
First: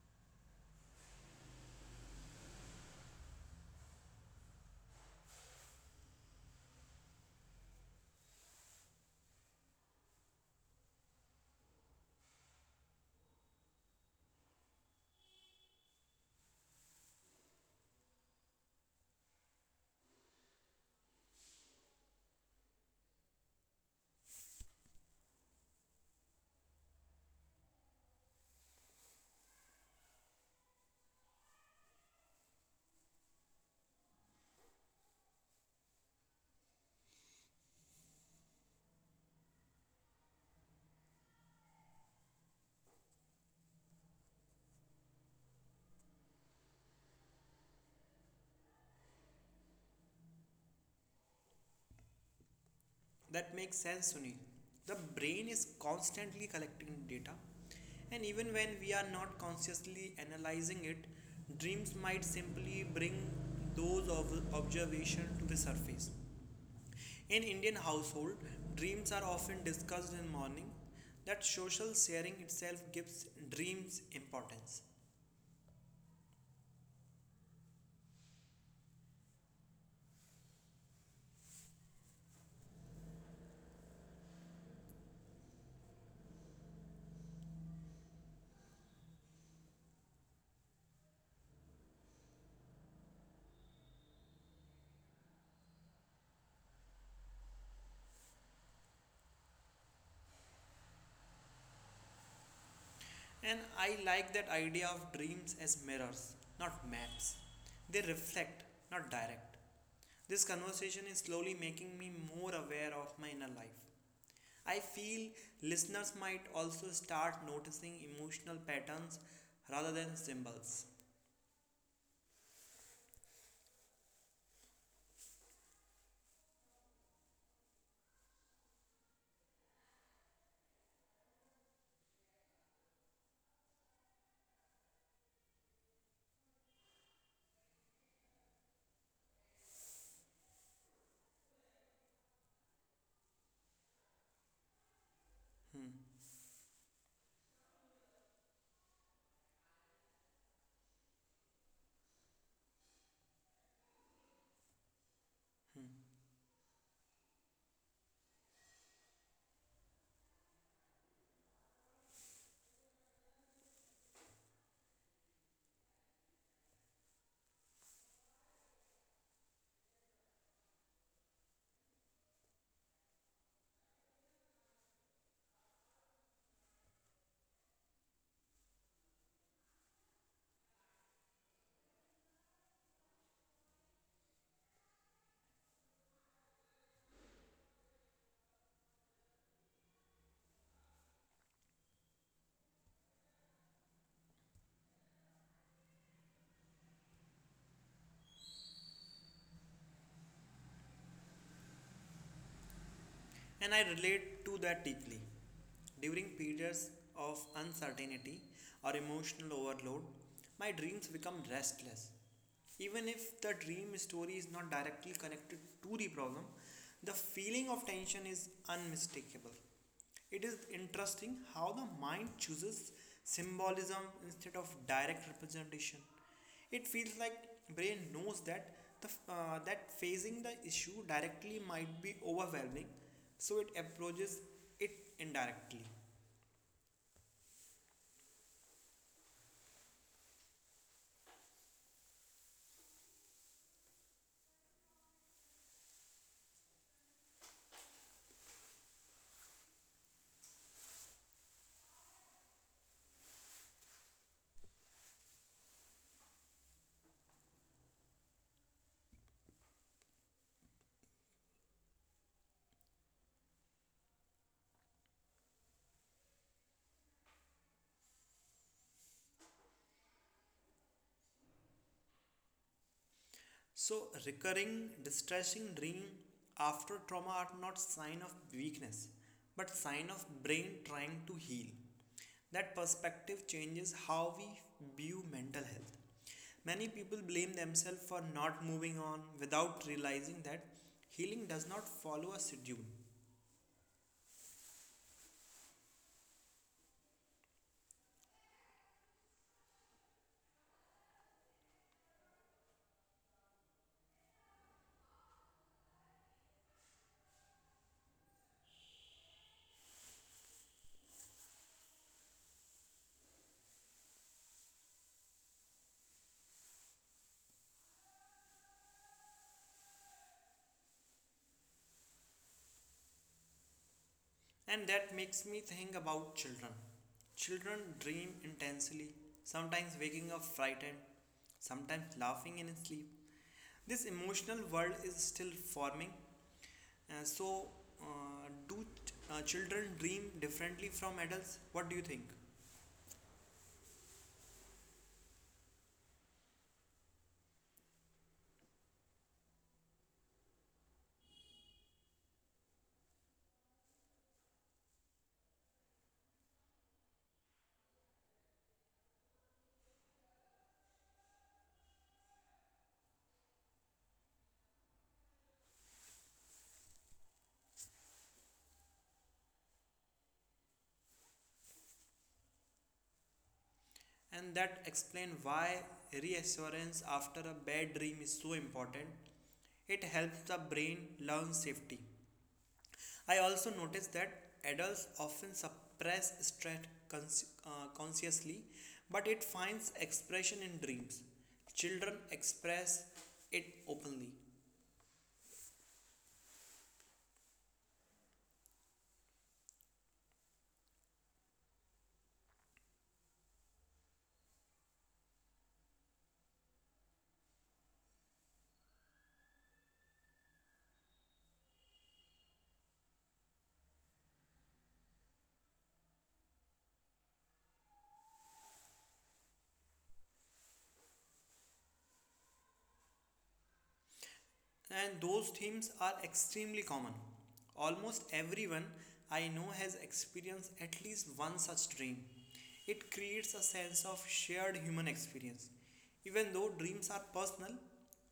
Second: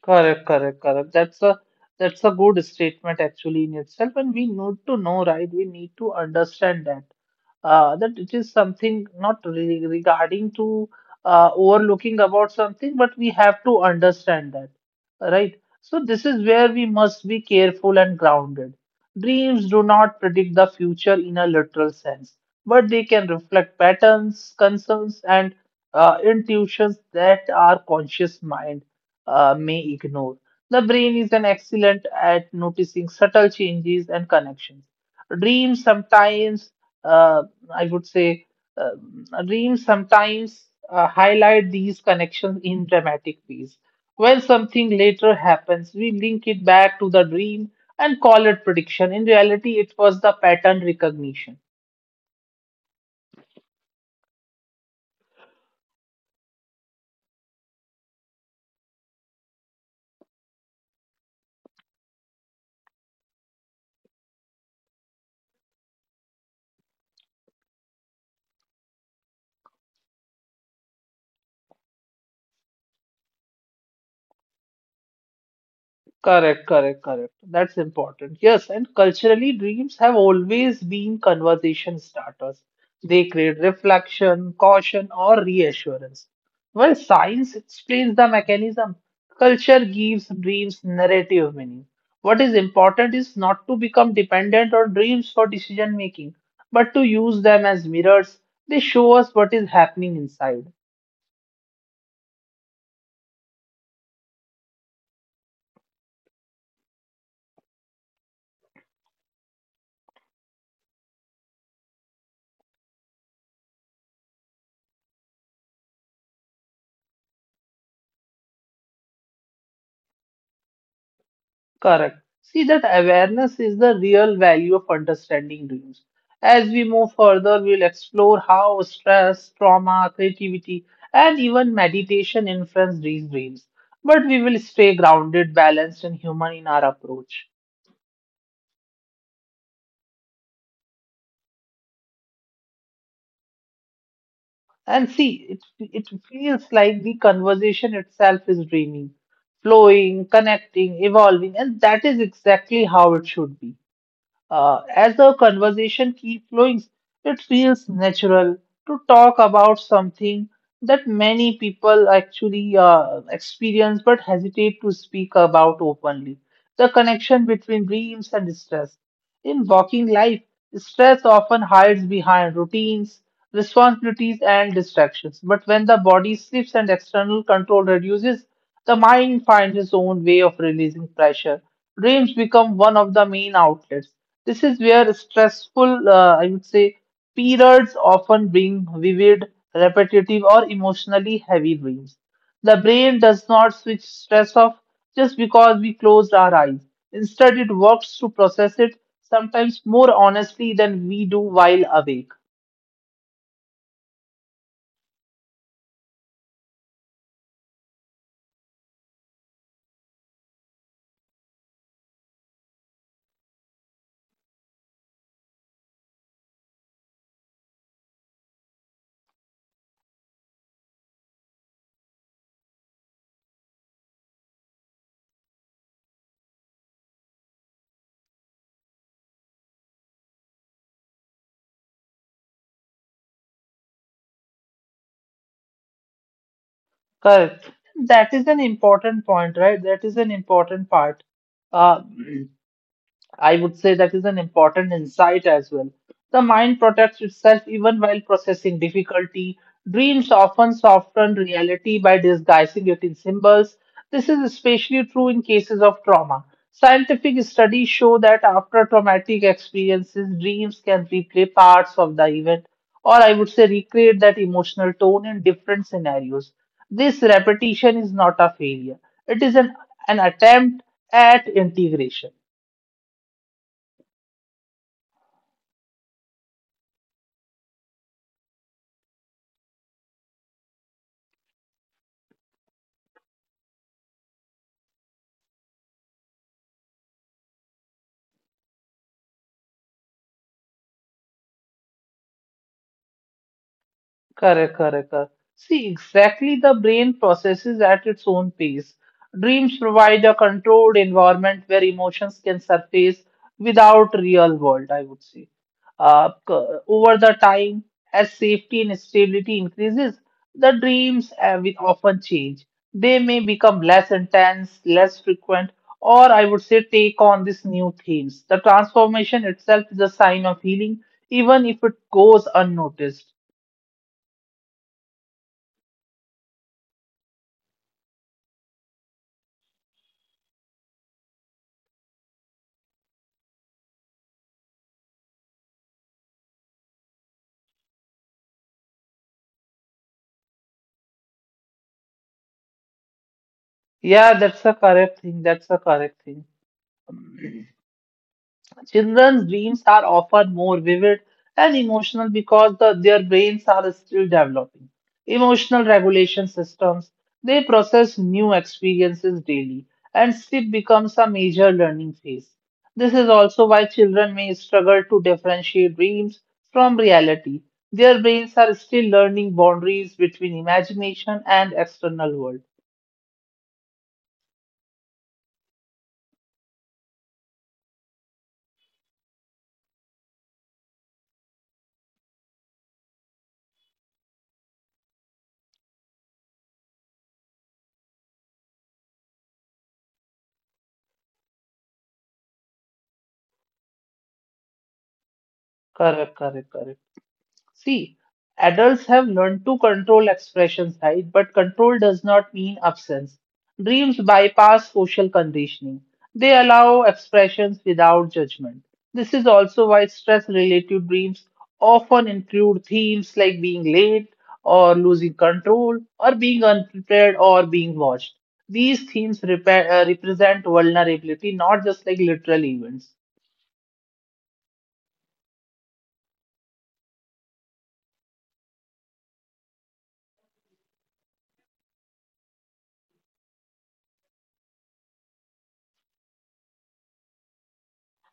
S1: Correct, correct, correct. That's a good statement actually in itself, and we need to know, right? We need to understand that, that it is something not re regarding to overlooking about something, but we have to understand that, right? So this is where we must be careful and grounded. Dreams do not predict the future in a literal sense, but they can reflect patterns, concerns, and intuitions that our conscious mind may ignore. The brain is an excellent at noticing subtle changes and connections. Dreams sometimes, uh, I would say, dreams sometimes highlight these connections in dramatic ways. When something later happens, we link it back to the dream and call it prediction. In reality, it was the pattern recognition.
S2: That makes sense, Sunil. The brain is constantly collecting data, and even when we are not consciously analyzing it, dreams might simply bring those observations to the surface. In Indian household, dreams are often discussed in morning, that social sharing itself gives dreams importance.
S1: Correct, correct, correct. That's important. Yes, and culturally, dreams have always been conversation starters. They create reflection, caution, or reassurance. While science explains the mechanism, culture gives dreams narrative meaning. What is important is not to become dependent on dreams for decision making, but to use them as mirrors. They show us what is happening inside.
S2: And I like that idea of dreams as mirrors, not maps. They reflect, not direct. This conversation is slowly making me more aware of my inner life. I feel listeners might also start noticing emotional patterns rather than symbols.
S1: Correct. See, that awareness is the real value of understanding dreams. As we move further, we'll explore how stress, trauma, creativity, and even meditation influence these dreams. But we will stay grounded, balanced, and human in our approach. And see, it feels like the conversation itself is dreaming, flowing, connecting, evolving, and that is exactly how it should be. As the
S2: Hmm.
S1: conversation keeps flowing, it feels natural to talk about something that many people actually experience but hesitate to speak about openly. The connection between dreams and stress. In working life, stress often hides behind routines, responsibilities, and distractions. But when the body slips and external control reduces, the mind finds its own way of releasing pressure. Dreams become one of the main outlets. This is where stressful, I would say, periods often bring vivid, repetitive, or emotionally heavy dreams. The brain does not switch stress off just because we closed our eyes. Instead, it works to process it, sometimes more honestly than we do while awake.
S2: And I relate to that deeply. During periods of uncertainty or emotional overload, my dreams become restless. Even if the dream story is not directly connected to the problem, the feeling of tension is unmistakable. It is interesting how the mind chooses symbolism instead of direct representation. It feels like brain knows that the that facing the issue directly might be overwhelming, so it approaches it indirectly.
S1: Correct. That is an important point, right? That is an important part. Uh, I would say that is an important insight as well. The mind protects itself even while processing difficulty. Dreams often soften reality by disguising it in symbols. This is especially true in cases of trauma. Scientific studies show that after traumatic experiences, dreams can replay parts of the event, or I would say recreate that emotional tone in different scenarios. This repetition is not a failure, it is an attempt at integration.
S2: So recurring distressing dream after trauma are not sign of weakness but sign of brain trying to heal. That perspective changes how we view mental health. Many people blame themselves for not moving on without realizing that healing does not follow a schedule.
S1: Correct, correct, correct. See, exactly, the brain processes at its own pace. Dreams provide a controlled environment where emotions can surface without real world, I would say. Uh, c- Over the time, as safety and stability increases, the dreams will often change. They may become less intense, less frequent, or I would say take on these new themes. The transformation itself is a sign of healing, even if it goes unnoticed.
S2: And that makes me think about children. Children dream intensely, sometimes waking up frightened, sometimes laughing in sleep. This emotional world is still forming, so children dream differently from adults? What do you think?
S1: Yeah, that's a correct thing. That's a correct thing. Children's dreams are often more vivid and emotional because their brains are still developing. Emotional regulation systems, they process new experiences daily, and sleep becomes a major learning phase. This is also why children may struggle to differentiate dreams from reality. Their brains are still learning boundaries between imagination and external world.
S2: And that explains why reassurance after a bad dream is so important. It helps the brain learn safety. I also noticed that adults often suppress stress consciously, but it finds expression in dreams. Children express it openly.
S1: Correct, correct, correct. See, adults have learned to control expressions, right? But control does not mean absence. Dreams bypass social conditioning. They allow expressions without judgment. This is also why stress-related dreams often include themes like being late or losing control or being unprepared or being watched. These themes represent vulnerability, not just like literal events.
S2: And those themes are extremely common. Almost everyone I know has experienced at least one such dream. It creates a sense of shared human experience. Even though dreams are personal,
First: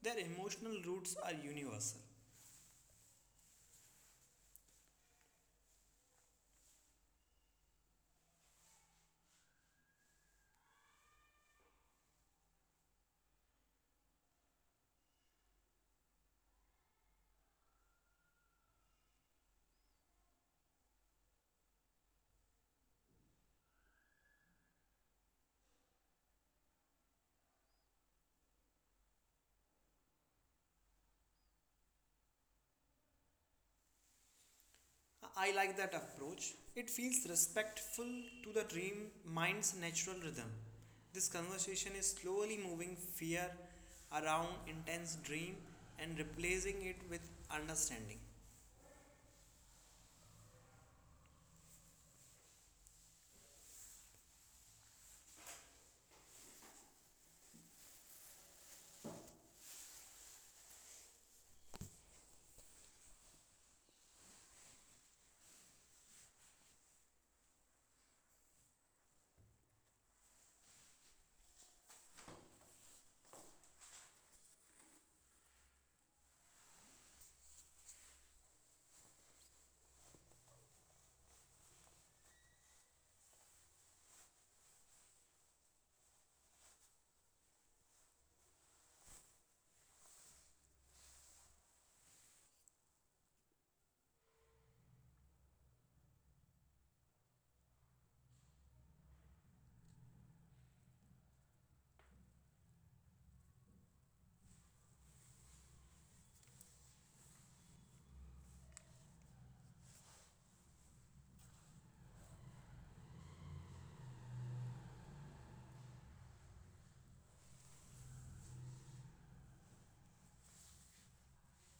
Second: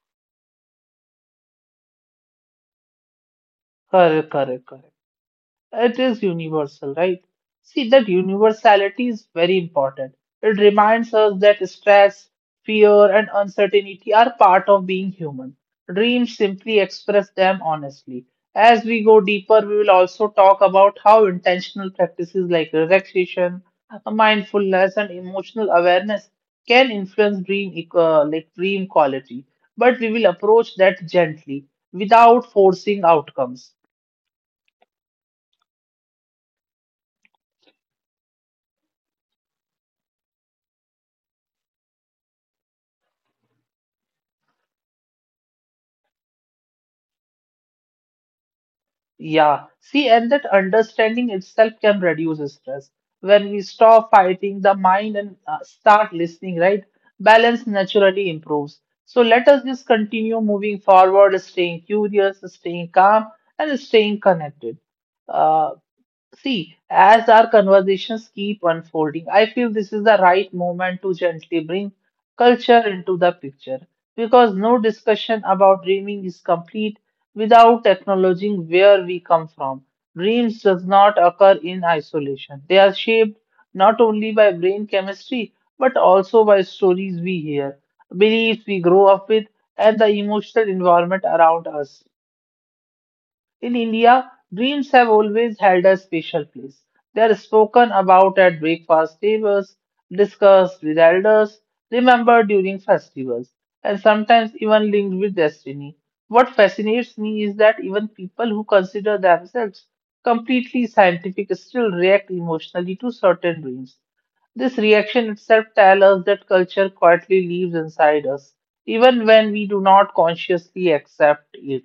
S2: their emotional roots are universal.
S1: Correct, correct, correct. It is universal, right? See, that universality is very important. It reminds us that stress, fear, and uncertainty are part of being human. Dreams simply express them honestly. As we go deeper, we will also talk about how intentional practices like relaxation, mindfulness, and emotional awareness can influence like dream quality. But we will approach that gently, without forcing outcomes.
S2: I like that approach. It feels respectful to the dream mind's natural rhythm. This conversation is slowly moving fear around intense dream and replacing it with understanding.
S1: Yeah, see, and that understanding itself can reduce stress. When we stop fighting the mind and start listening, right? Balance naturally improves. So let us just continue moving forward, staying curious, staying calm, and staying connected. Uh, See, as our conversations keep unfolding, I feel this is the right moment to gently bring culture into the picture because no discussion about dreaming is complete without acknowledging where we come from. Dreams does not occur in isolation. They are shaped not only by brain chemistry but also by stories we hear, beliefs we grow up with, and the emotional environment around us. In India, dreams have always held a special place. They are spoken about at breakfast tables, discussed with elders, remembered during festivals, and sometimes even linked with destiny. What fascinates me is that even people who consider themselves completely scientific still react emotionally to certain dreams. This reaction itself tells us that culture quietly lives inside us, even when we do not consciously accept it.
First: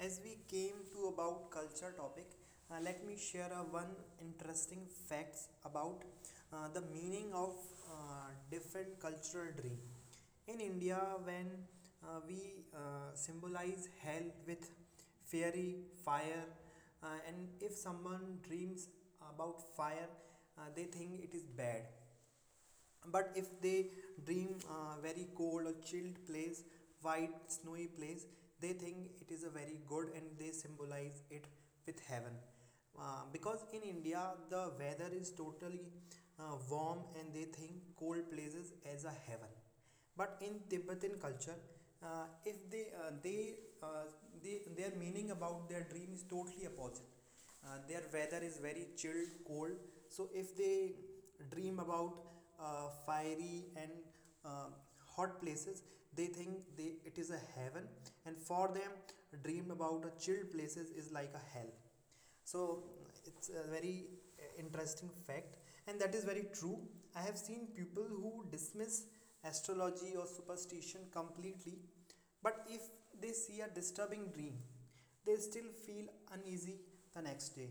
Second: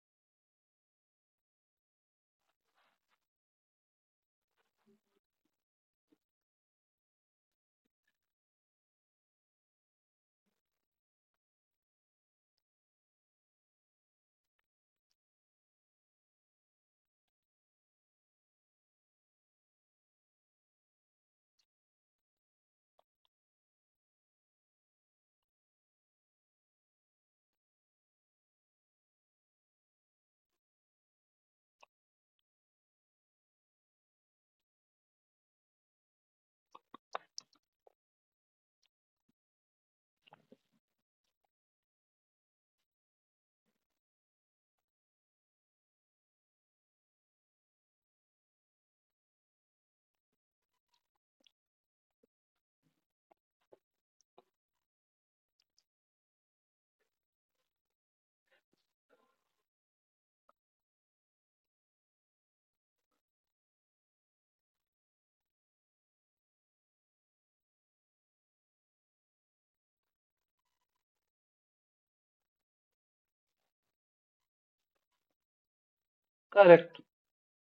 S2: As we came to about culture topic, let me share a one interesting facts about the meaning of different cultural dream. In India, when we symbolize hell with fairy, fire, and if someone dreams about fire, they think it is bad, but if they dream very cold or chilled place, white snowy place, they think it is a very good and they symbolize it with heaven, because in India the weather is totally warm and they think cold places as a heaven. But in Tibetan culture, if they uh, they their meaning about their dream is totally opposite. Uh, their weather is very chilled cold, so if they dream about fiery and uh, hot places, they think they it is a heaven. And for them, dream about a chilled places is like a hell. So it's a very interesting fact. And that is very true. I have seen people who dismiss astrology or superstition completely, but if they see a disturbing dream, they still feel uneasy
S1: Correct.
S2: the next day.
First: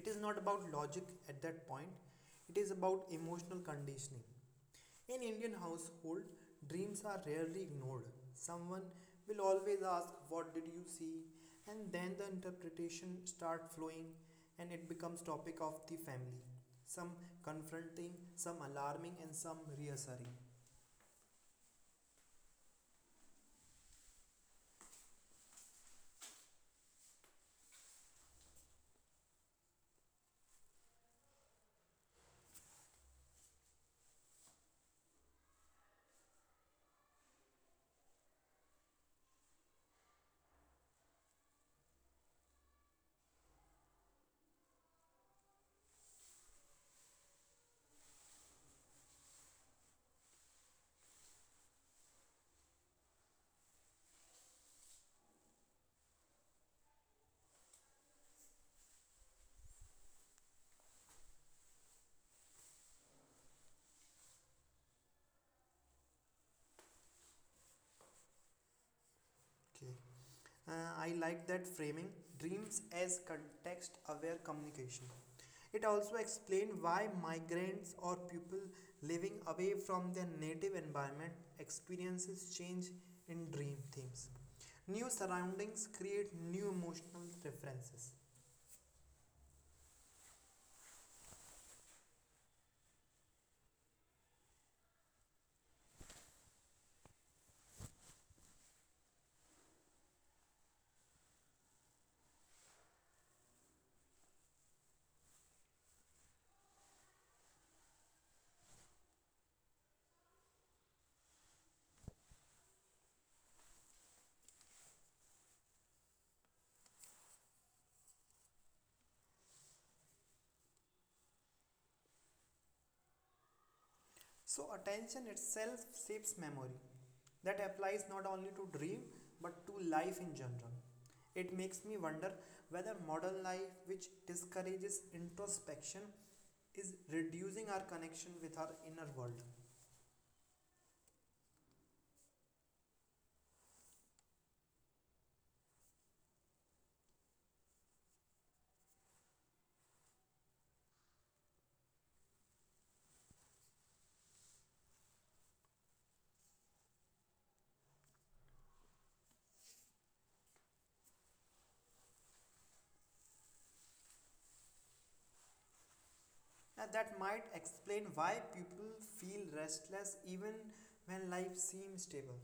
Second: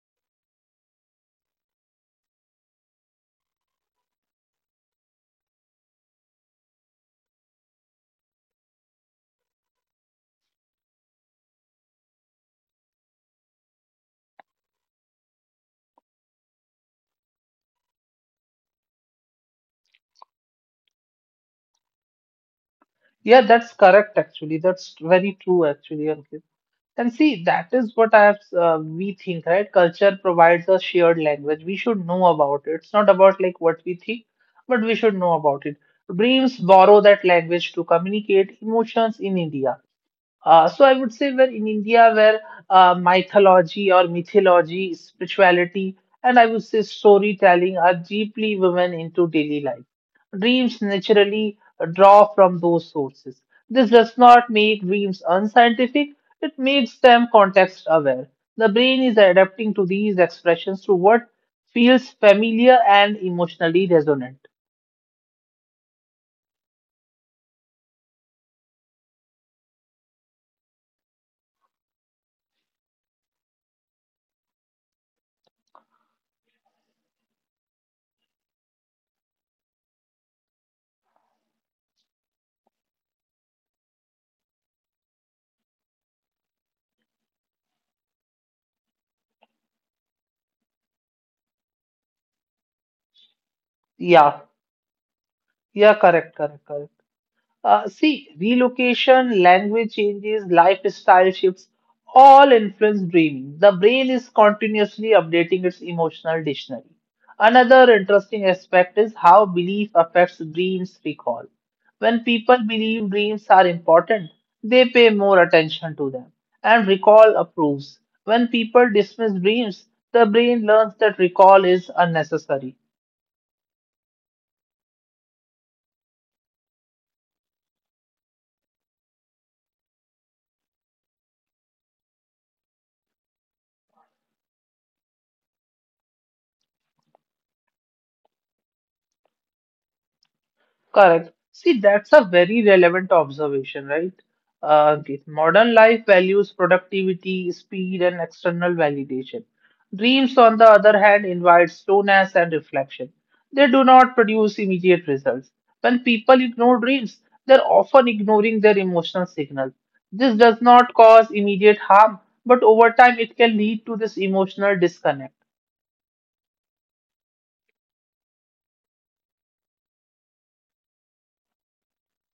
S2: It is not about logic at that point, it is about emotional conditioning. In Indian household, dreams are rarely ignored. Someone will always ask, "What did you see?" and then the interpretation start flowing and it becomes topic of the family. Some confronting, some alarming, and some reassuring.
S1: Yeah, that's correct, actually. That's very true, actually, Ankit. And see, that is what I have, we think, right? Culture provides a shared language. We should know about it. It's not about like what we think, but we should know about it. Dreams borrow that language to communicate emotions in India. So I would say where in India, where mythology, spirituality, and I would say storytelling are deeply woven into daily life. Dreams naturally draw from those sources. This does not make dreams unscientific, it makes them context aware. The brain is adapting to these expressions to what feels familiar and emotionally resonant.
S2: Okay. I like that framing, dreams as context aware communication. It also explained why migrants or people living away from their native environment experiences change in dream themes. New surroundings create new emotional references.
S1: Yeah, yeah, correct, correct, correct. See, relocation, language changes, lifestyle shifts all influence dreaming. The brain is continuously updating its emotional dictionary. Another interesting aspect is how belief affects dreams recall. When people believe dreams are important, they pay more attention to them, and recall approves. When people dismiss dreams, the brain learns that recall is unnecessary.
S2: So, attention itself shapes memory. That applies not only to dream but to life in general. It makes me wonder whether modern life, which discourages introspection, is reducing our connection with our inner world.
S1: Correct. See, that's a very relevant observation, right? Okay. Modern life values productivity, speed, and external validation. Dreams, on the other hand, invite slowness and reflection. They do not produce immediate results. When people ignore dreams, they're often ignoring their emotional signals. This does not cause immediate harm, but over time it can lead to this emotional disconnect.
S2: That might explain why people feel restless even when life seems stable.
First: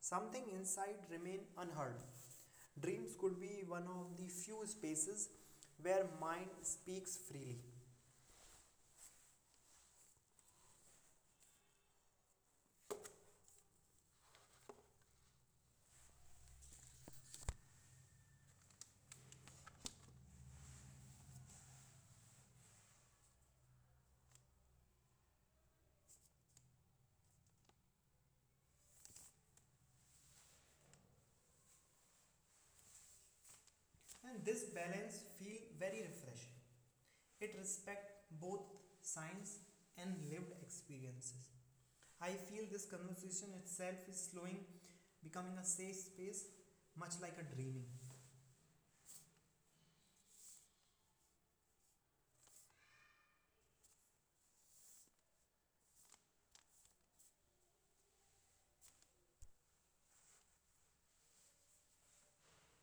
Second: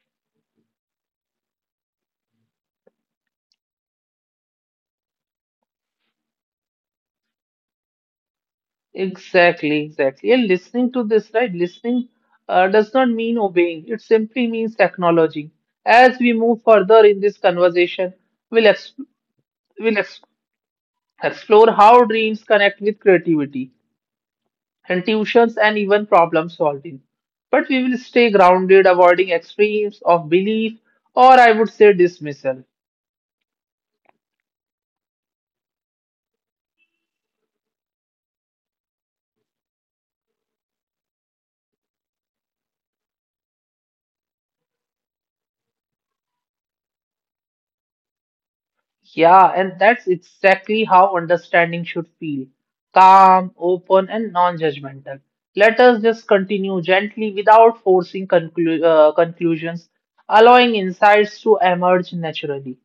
S2: Something inside remains unheard. Dreams could be one of the few spaces where mind speaks freely.
S1: Exactly, exactly. And listening to this, right? Listening does not mean obeying. It simply means acknowledging. As we move further in this conversation, we'll, ex we'll ex explore how dreams connect with creativity, intuitions, and even problem solving. But we will stay grounded, avoiding extremes of belief or I would say dismissal.
S2: And this balance feels very refreshing. It respects both science and lived experiences. I feel this conversation itself is slowing, becoming a safe space, much like a dreaming.
S1: Yeah, and that's exactly how understanding should feel. Calm, open, and non-judgmental. Let us just continue gently without forcing conclusions, allowing insights to emerge naturally.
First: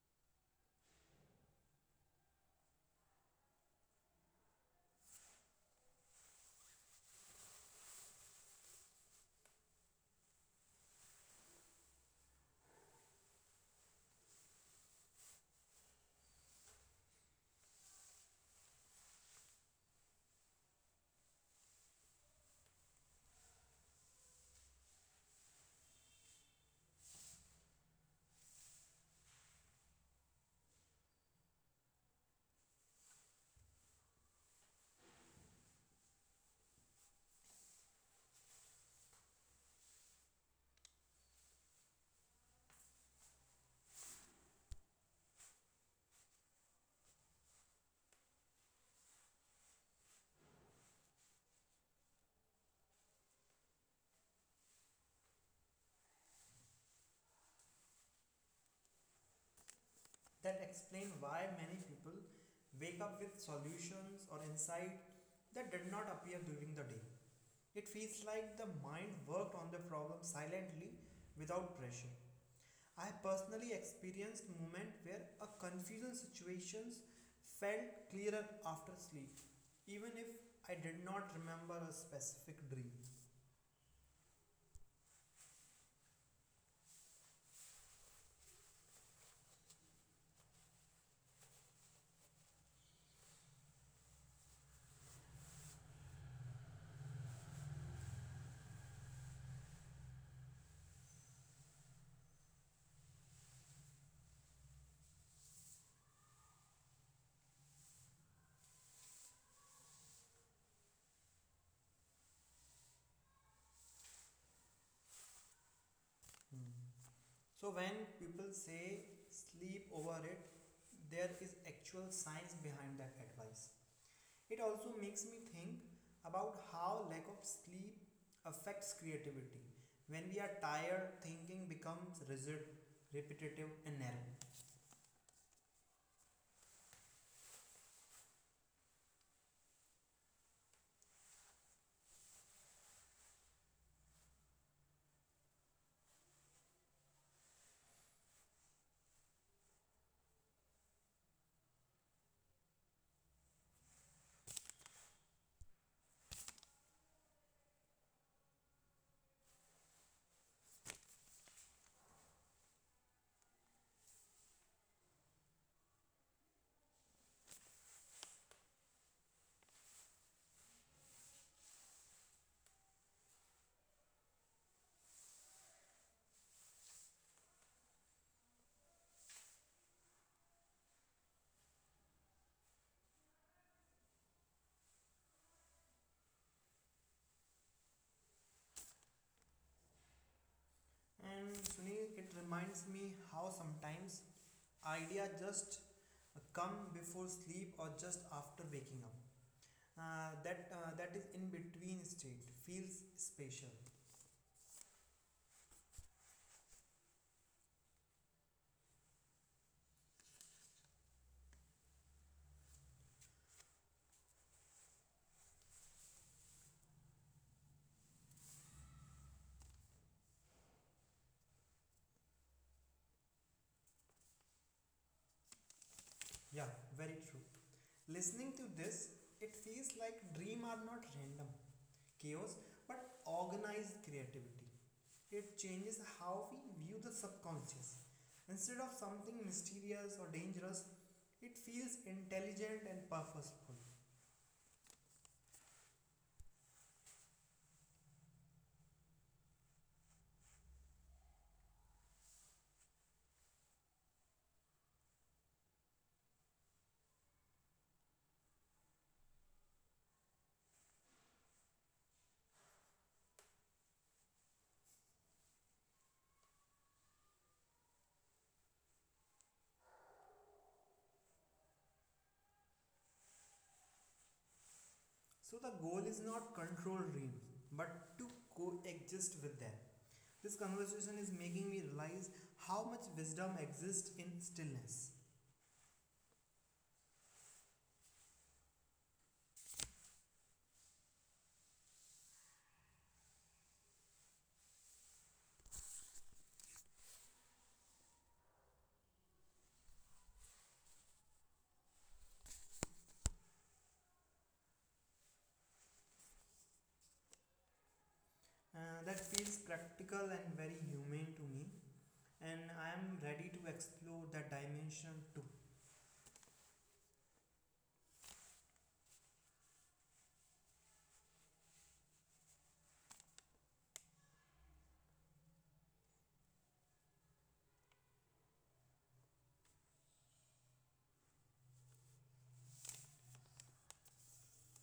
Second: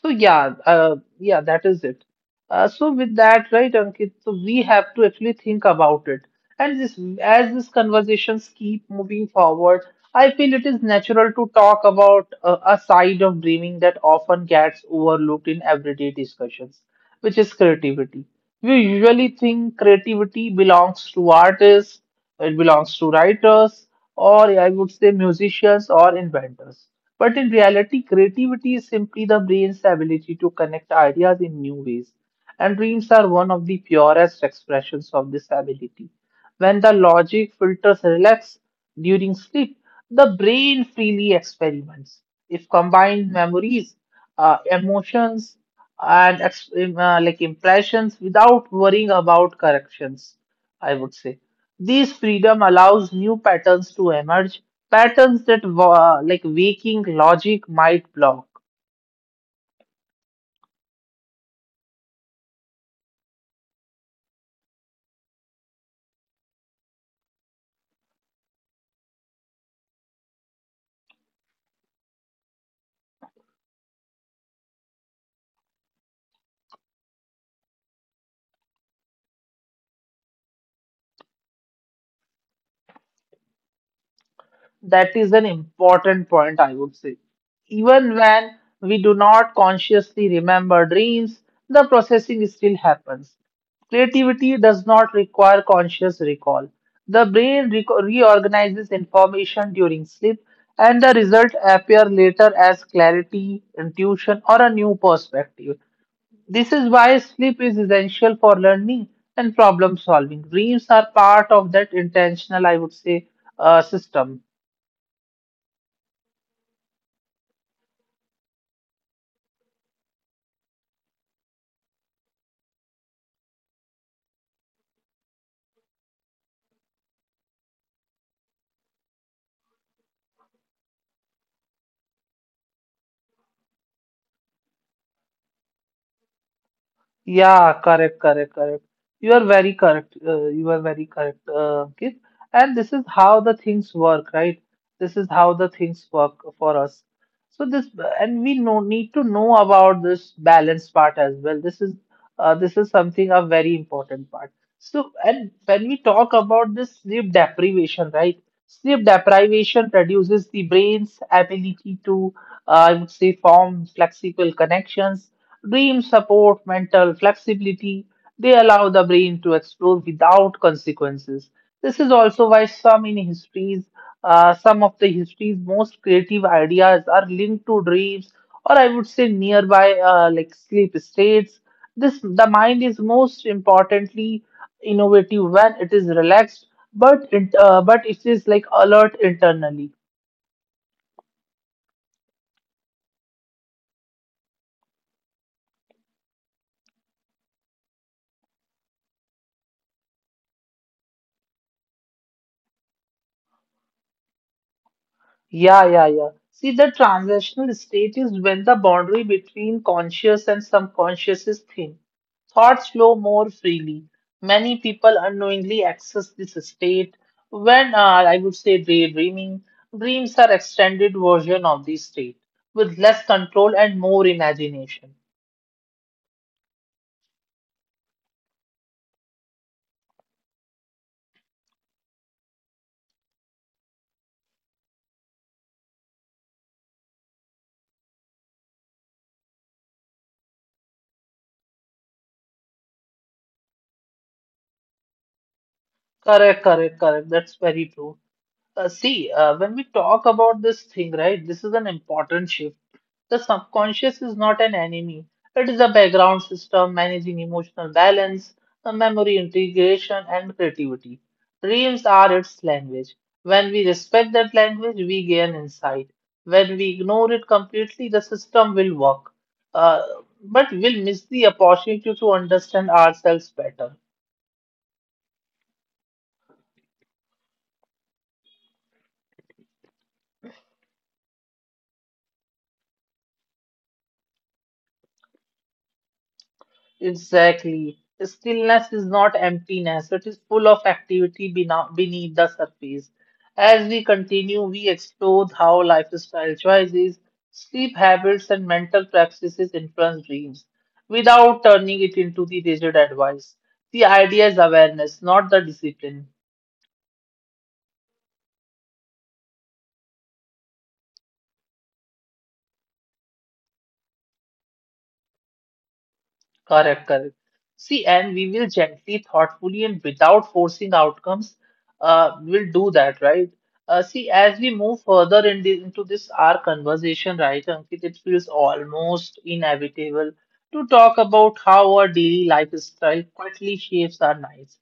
S1: So yeah, that is it. So with that, right, Ankit, so we have to actually think about it. And this, as these conversations keep moving forward, I feel it is natural to talk about a side of dreaming that often gets overlooked in everyday discussions, which is creativity. We usually think creativity belongs to artists, it belongs to writers, or I would say musicians or inventors. But in reality, creativity is simply the brain's ability to connect ideas in new ways. And dreams are one of the purest expressions of this ability. When the logic filters relax during sleep, the brain freely experiments. If combined memories, emotions, and like impressions without worrying about corrections, I would say. This freedom allows new patterns to emerge, patterns that like waking logic might block.
S2: That explain why many people wake up with solutions or insight that did not appear during the day. It feels like the mind worked on the problem silently without pressure. I personally experienced moment where a confusing situations felt clearer after sleep, even if I did not remember a specific dream.
S1: That is an important point, I would say. Even when we do not consciously remember dreams, the processing still happens. Creativity does not require conscious recall. The brain reorganizes information during sleep, and the results appear later as clarity, intuition, or a new perspective. This is why sleep is essential for learning and problem solving. Dreams are part of that intentional, I would say, system.
S2: Hmm. So when people say sleep over it, there is actual science behind that advice. It also makes me think about how lack of sleep affects creativity. When we are tired, thinking becomes rigid, repetitive, and narrow.
S1: Yeah, correct, correct, correct. You are very correct. You are very correct, Ankit. And this is how the things work, right? This is how the things work for us. So this, and we know, need to know about this balance part as well. This is something a very important part. So, and when we talk about this sleep deprivation, right? Sleep deprivation reduces the brain's ability to, I would say, form flexible connections. Dreams support mental flexibility. They allow the brain to explore without consequences. This is also why some in histories, some of the history's most creative ideas are linked to dreams, or I would say nearby like sleep states. This the mind is most importantly innovative when it is relaxed, but it is like alert internally.
S2: And Sunil, it reminds me how sometimes ideas just come before sleep or just after waking up. That is in between state feels special.
S1: Yeah, yeah, yeah. See, the transitional state is when the boundary between conscious and subconscious is thin. Thoughts flow more freely. Many people unknowingly access this state when I would say daydreaming. Dreams are extended version of this state with less control and more imagination.
S2: Yeah, very true. Listening to this, it feels like dreams are not random chaos but organized creativity. It changes how we view the subconscious. Instead of something mysterious or dangerous, it feels intelligent and purposeful.
S1: Correct, correct, correct. That's very true. When we talk about this thing, right, this is an important shift. The subconscious is not an enemy. It is a background system managing emotional balance, memory integration, and creativity. Dreams are its language. When we respect that language, we gain insight. When we ignore it completely, the system will work, uh, but we'll miss the opportunity to understand ourselves better.
S2: So the goal is not control dreams, but to coexist with them. This conversation is making me realize how much wisdom exists in stillness.
S1: Exactly. Stillness is not emptiness, it is full of activity beneath the surface. As we continue, we explore how lifestyle choices, sleep habits, and mental practices influence dreams without turning it into the rigid advice. The idea is awareness, not the discipline.
S2: That feels practical and very humane to me. And I am ready to explore that dimension too.
S1: Correct, correct. See, and we will gently, thoughtfully, and without forcing outcomes, we'll do that, right? See, as we move further in into this our conversation, right, Ankit, it feels almost inevitable to talk about how our daily lifestyle quietly shapes our lives.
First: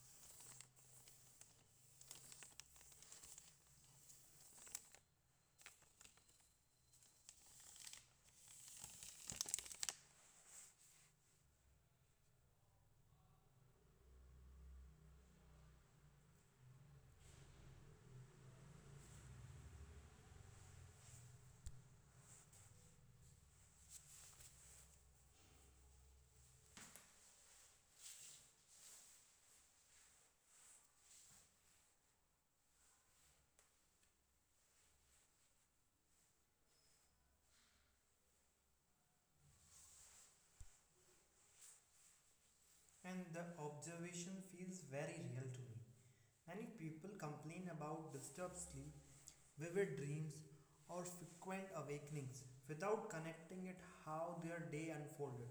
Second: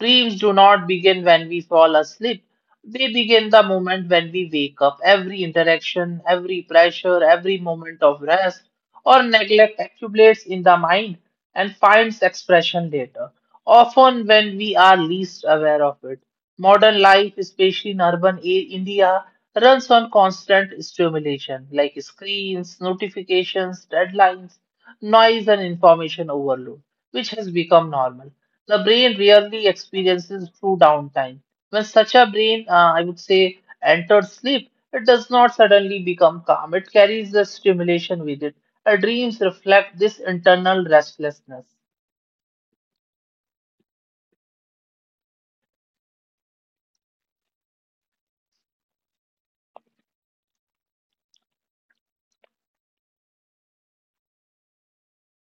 S1: Dreams do not begin when we fall asleep. They begin the moment when we wake up. Every interaction, every pressure, every moment of rest or neglect accumulates in the mind and finds expression later, often when we are least aware of it. Modern life, especially in India, runs on constant stimulation like screens, notifications, deadlines, noise, and information overload, which has become normal. The brain rarely experiences true downtime. When such a brain, I would say, enters sleep, it does not suddenly become calm. It carries the stimulation with it. Our dreams reflect this internal restlessness.
S2: And the observation feels very real to me. Many people complain about disturbed sleep, vivid dreams, or frequent awakenings without connecting it how their day unfolded.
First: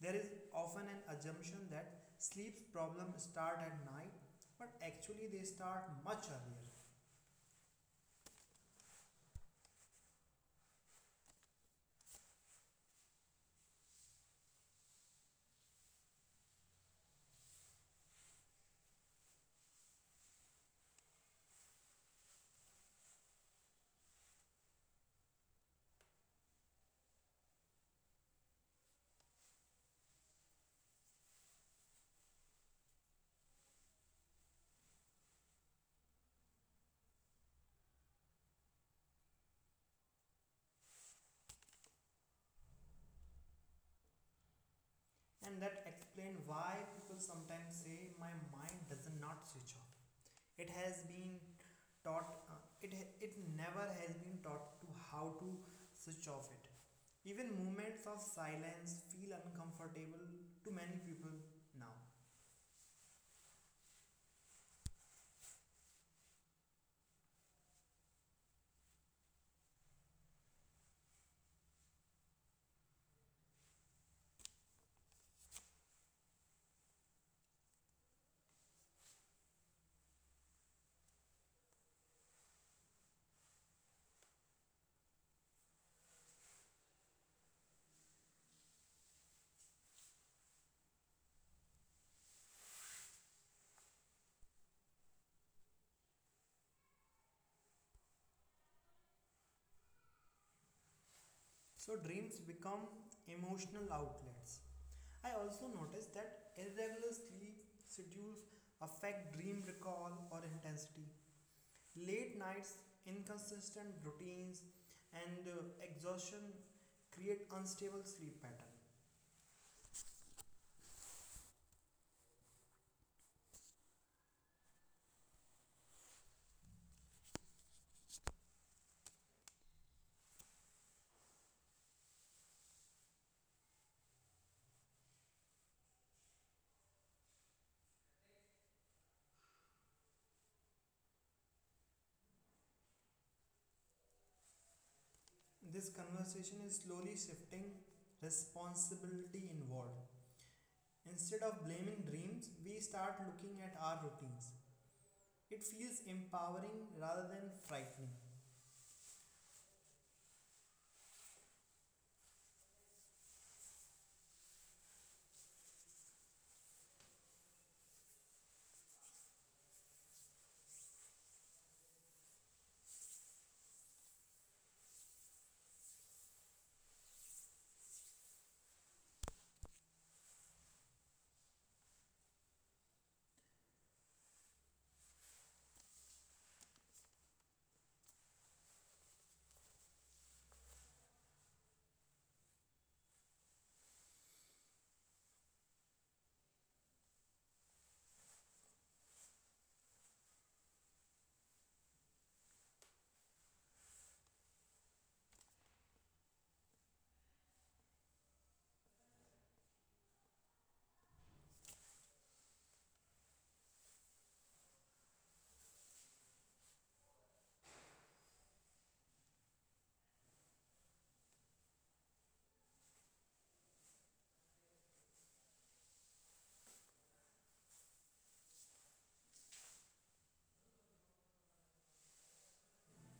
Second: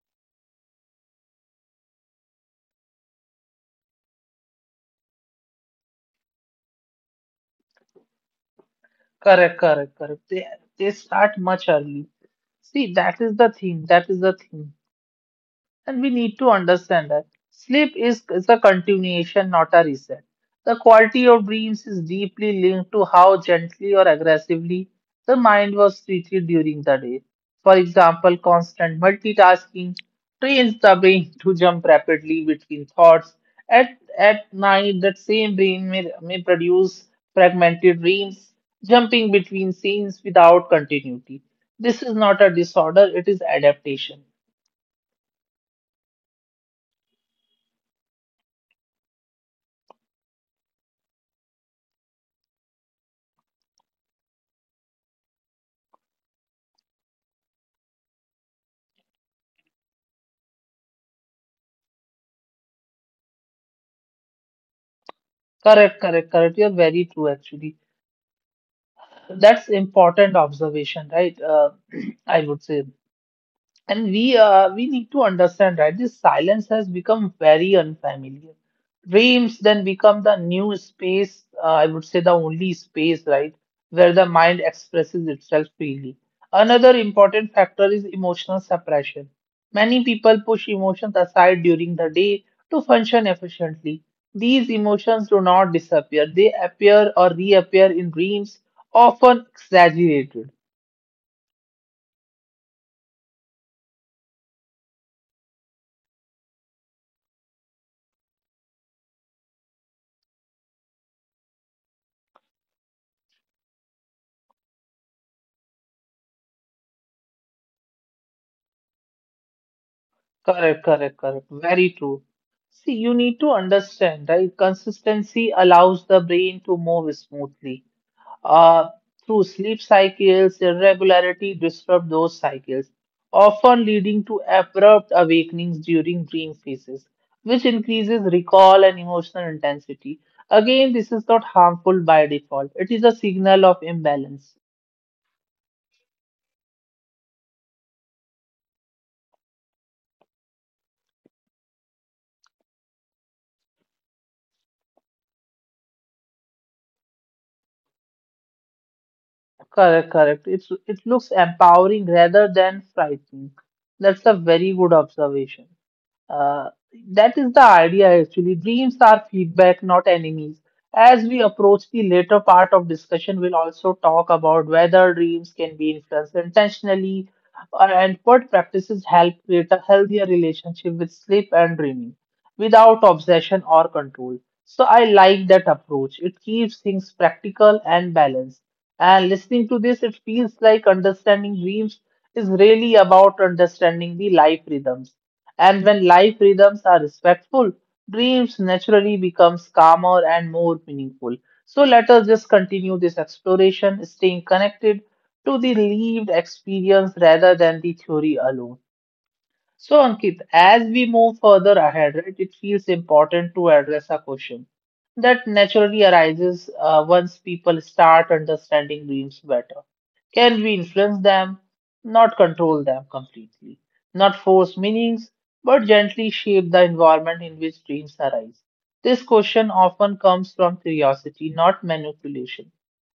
S2: There is often an assumption that sleep problems start at night, but actually they start much earlier.
S1: Correct, correct, correct. They start much early. See, that is the thing. That is the thing. And we need to understand that is a continuation, not a reset. The quality of dreams is deeply linked to how gently or aggressively the mind was treated during the day. For example, constant multitasking trains the brain to jump rapidly between thoughts. At, at night, that same brain may produce fragmented dreams, jumping between scenes without continuity. This is not a disorder, it is adaptation.
S2: And that explains why people sometimes say my mind does not switch off. It has been taught uh, it it never has been taught to how to switch off it. Even moments of silence feel uncomfortable to many people now.
S1: Correct, correct, correct. You're very true, actually. That's important observation, right? I would say. And we need to understand, right? This silence has become very unfamiliar. Dreams then become the new space, I would say the only space, right, where the mind expresses itself freely. Another important factor is emotional suppression. Many people push emotions aside during the day to function efficiently. These emotions do not disappear, they appear or reappear in dreams, often exaggerated.
S2: So dreams become emotional outlets. I also noticed that irregular sleep schedules affect dream recall or intensity. Late nights, inconsistent routines, and exhaustion create unstable sleep pattern.
S1: Correct, correct, correct. Very true. See, you need to understand, right? Consistency allows the brain to move smoothly. Uh, Through sleep cycles, irregularity disrupt those cycles, often leading to abrupt awakenings during dream phases, which increases recall and emotional intensity. Again, this is not harmful by default. It is a signal of imbalance.
S2: This conversation is slowly shifting responsibility involved. Instead of blaming dreams, we start looking at our routines. It feels empowering rather than frightening.
S1: Correct, correct. It looks empowering rather than frightening. That's a very good observation. Uh, that is the idea actually. Dreams are feedback, not enemies. As we approach the later part of discussion, we'll also talk about whether dreams can be influenced intentionally and what practices help create a healthier relationship with sleep and dreaming without obsession or control. So I like that approach. It keeps things practical and balanced. And listening to this, it feels like understanding dreams is really about understanding the life rhythms. And when life rhythms are respectful, dreams naturally becomes calmer and more meaningful. So let us just continue this exploration, staying connected to the lived experience rather than the theory alone. So, Ankit, as we move further ahead, right, it feels important to address a question that naturally arises once people start understanding dreams better. Can we influence them? Not control them completely, not force meanings, but gently shape the environment in which dreams arise. This question often comes from curiosity, not manipulation.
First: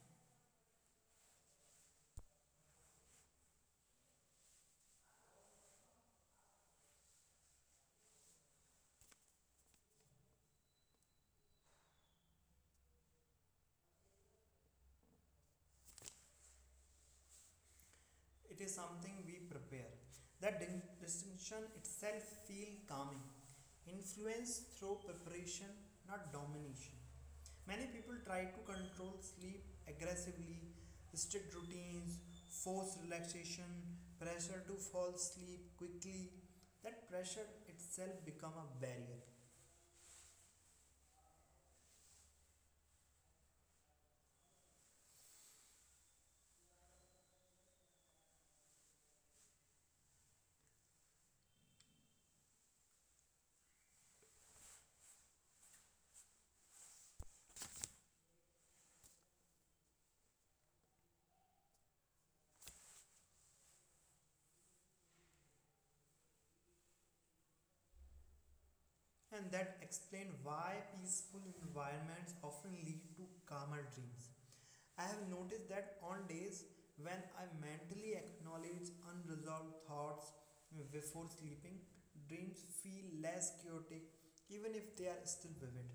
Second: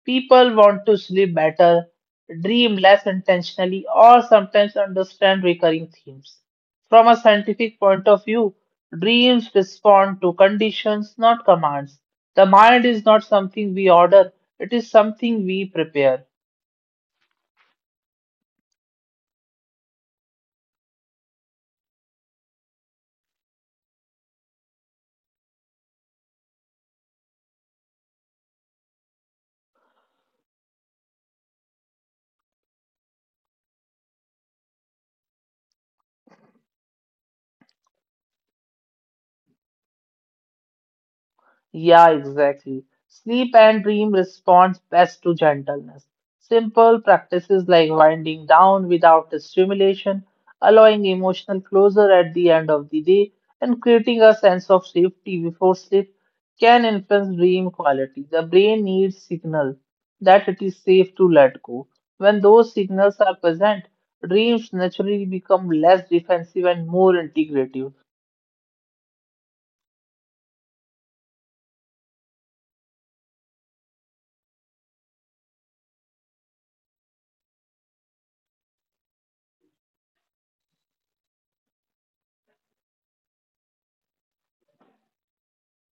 S1: People want to sleep better, dream less intentionally, or sometimes understand recurring themes. From a scientific point of view, dreams respond to conditions, not commands. The mind is not something we order, it is something we prepare.
S2: It is something we prepare. That distinction itself feels calming. Influence through preparation, not domination. Many people try to control sleep aggressively, strict routines, forced relaxation, pressure to fall asleep quickly. That pressure itself become a barrier.
S1: Yeah, exactly. Sleep and dream responds best to gentleness. Simple practices like winding down without stimulation, allowing emotional closure at the end of the day, and creating a sense of safety before sleep can influence dream quality. The brain needs signal that it is safe to let go. When those signals are present, dreams naturally become less defensive and more integrative.
S2: And that explain why peaceful environments often lead to calmer dreams. I have noticed that on days when I mentally acknowledge unresolved thoughts before sleeping, dreams feel less chaotic even if they are still vivid.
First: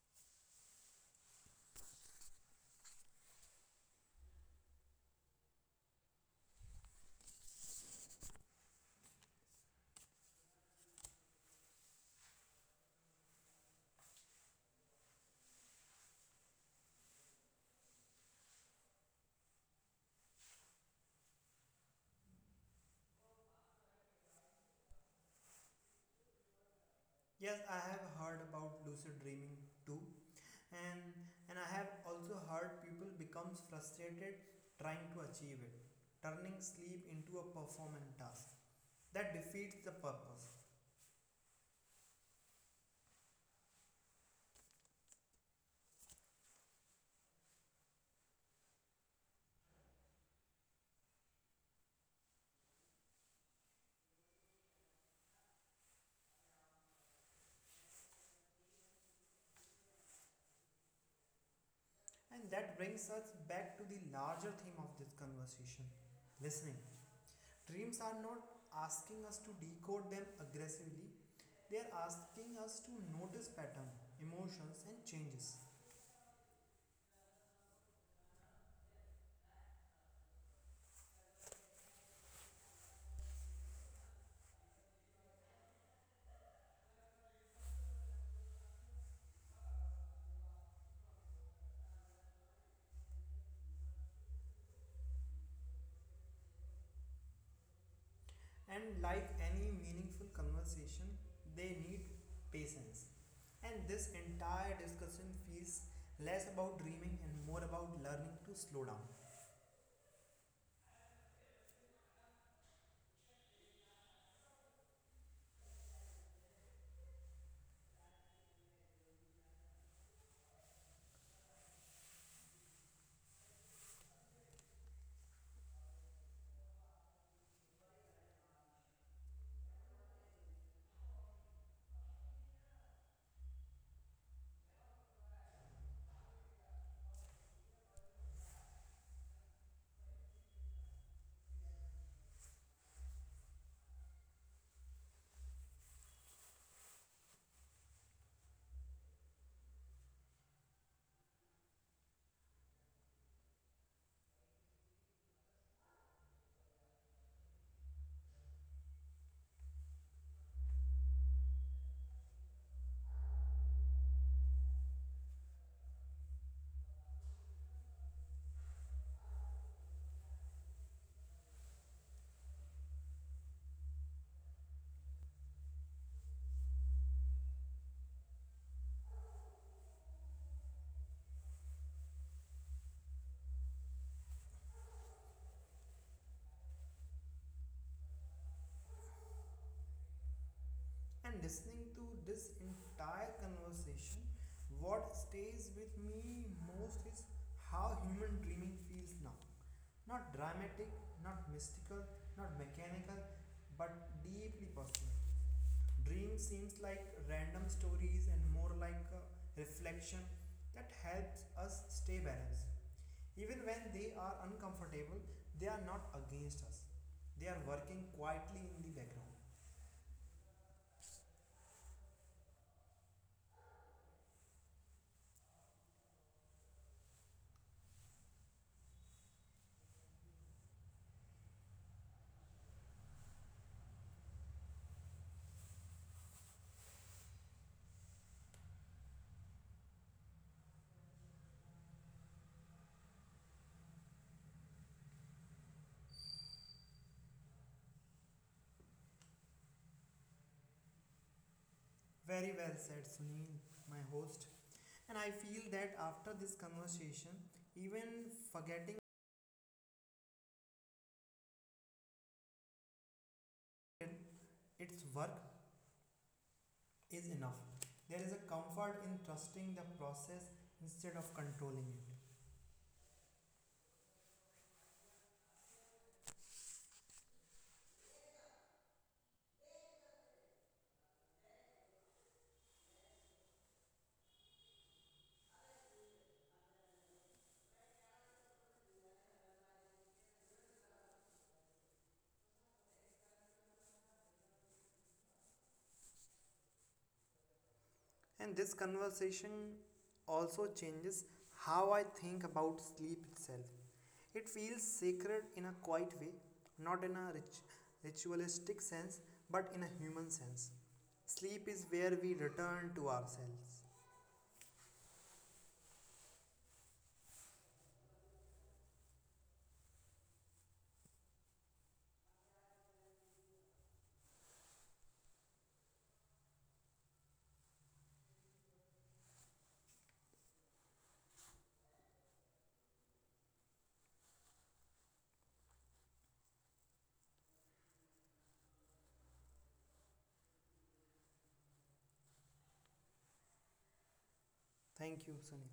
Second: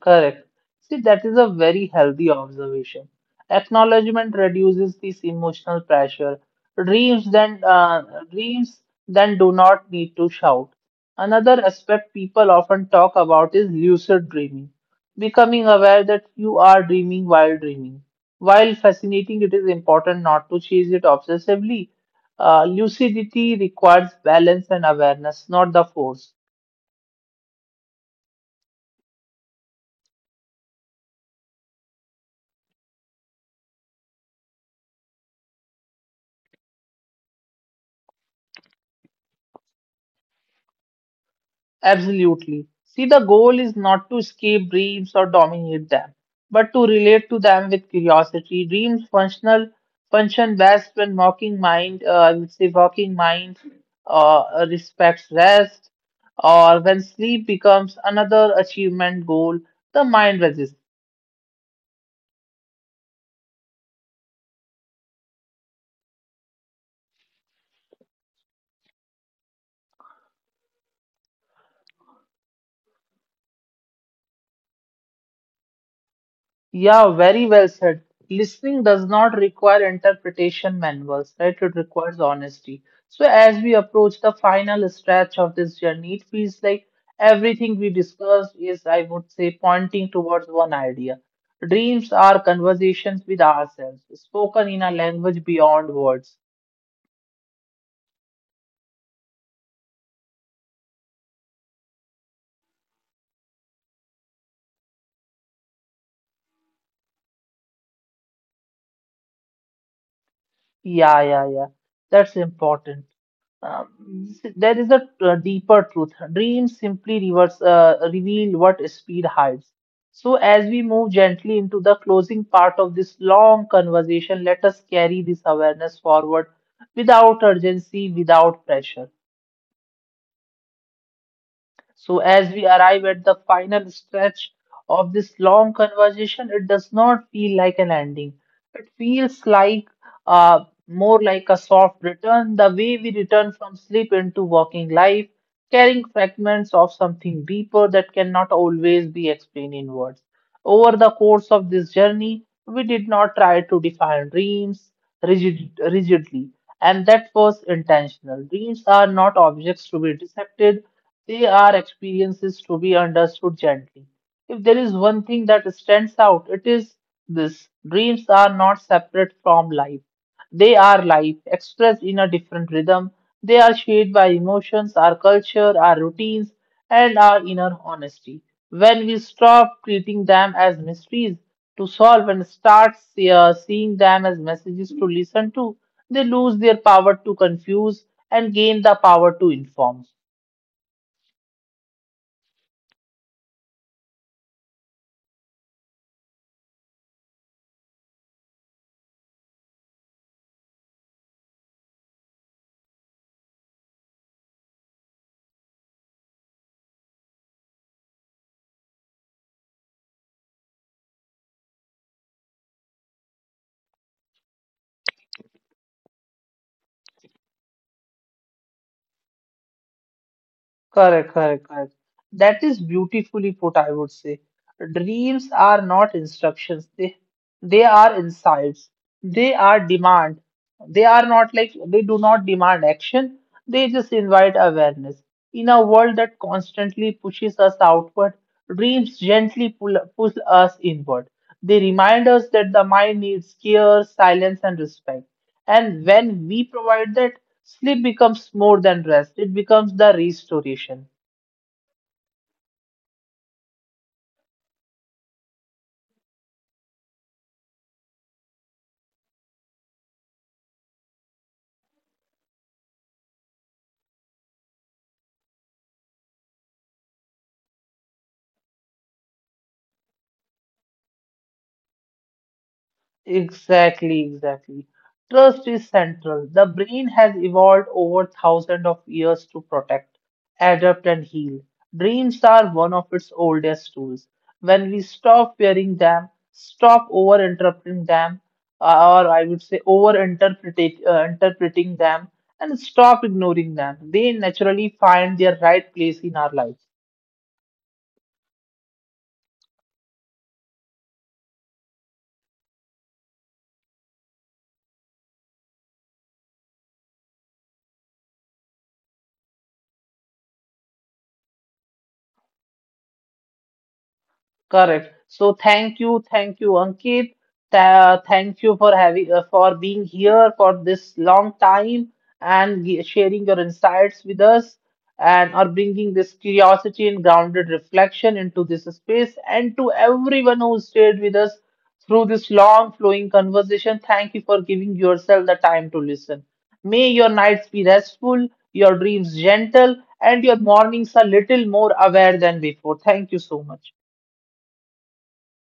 S1: Correct. See, that is a very healthy observation. Acknowledgement reduces this emotional pressure. Dreams then uh, dreams then do not need to shout. Another aspect people often talk about is lucid dreaming, becoming aware that you are dreaming. While fascinating, it is important not to chase it obsessively. Lucidity requires balance and awareness, not the force.
S2: Yes, I have heard about lucid dreaming too, and and I have also heard people becomes frustrated trying to achieve it, turning sleep into a performance task that defeats the purpose.
S1: Absolutely. See, the goal is not to escape dreams or dominate them, but to relate to them with curiosity. Dreams function best when working mind, I would say, working mind respects rest, or when sleep becomes another achievement goal, the mind resists.
S2: And that brings us back to the larger theme of this conversation, listening. Dreams are not asking us to decode them aggressively; they are asking us to notice patterns, emotions, and changes.
S1: Yeah, very well said. Listening does not require interpretation manuals, right? It requires honesty. So, as we approach the final stretch of this journey, it feels like everything we discussed is, I would say, pointing towards one idea. Dreams are conversations with ourselves, spoken in a language beyond words.
S2: And like any meaningful conversation, they need patience. And this entire discussion feels less about dreaming and more about learning to slow down.
S1: Yeah, yeah, yeah. That's important. There is a deeper truth. Dreams simply reveal what speed hides. So, as we move gently into the closing part of this long conversation, let us carry this awareness forward without urgency, without pressure. So, as we arrive at the final stretch of this long conversation, it does not feel like an ending. It feels like uh, more like a soft return, the way we return from sleep into walking life, carrying fragments of something deeper that cannot always be explained in words. Over the course of this journey, we did not try to define dreams rigidly, and that was intentional. Dreams are not objects to be dissected, they are experiences to be understood gently. If there is one thing that stands out, it is this: dreams are not separate from life. They are life, expressed in a different rhythm. They are shaped by emotions, our culture, our routines, and our inner honesty. When we stop treating them as mysteries to solve and start seeing them as messages to listen to, they lose their power to confuse and gain the power to inform.
S2: And listening to this entire conversation, what stays with me most is how human dreaming feels now. Not dramatic, not mystical, not mechanical, but deeply personal. Dream seems like random stories and more like a reflection that helps us stay balanced. Even when they are uncomfortable, they are not against us. They are working quietly in the background.
S1: Correct, correct, correct. That is beautifully put, I would say. Dreams are not instructions. They are insights. They are demand. They do not demand action. They just invite awareness. In a world that constantly pushes us outward, dreams gently pull us inward. They remind us that the mind needs care, silence, and respect. And when we provide that, sleep becomes more than rest. It becomes the restoration.
S2: Very well said, Sunil, my host. And I feel that after this conversation, even forgetting its work is enough. There is a comfort in trusting the process instead of controlling it.
S1: Exactly, exactly. Trust is central. The brain has evolved over thousands of years to protect, adapt, and heal. Dreams are one of its oldest tools. When we stop fearing them, stop over interpreting them, or I would say over interpreting them, and stop ignoring them, they naturally find their right place in our life.
S2: And this conversation also changes how I think about sleep itself. It feels sacred in a quiet way, not in a rit- ritualistic sense, but in a human sense. Sleep is where we return to ourselves.
S1: Correct. So thank you, Ankit. Thank you for having for being here for this long time and sharing your insights with us and or bringing this curiosity and grounded reflection into this space. And to everyone who stayed with us through this long flowing conversation, thank you for giving yourself the time to listen. May your nights be restful, your dreams gentle, and your mornings a little more aware than before. Thank you so much.
S2: Thank you, Sunny.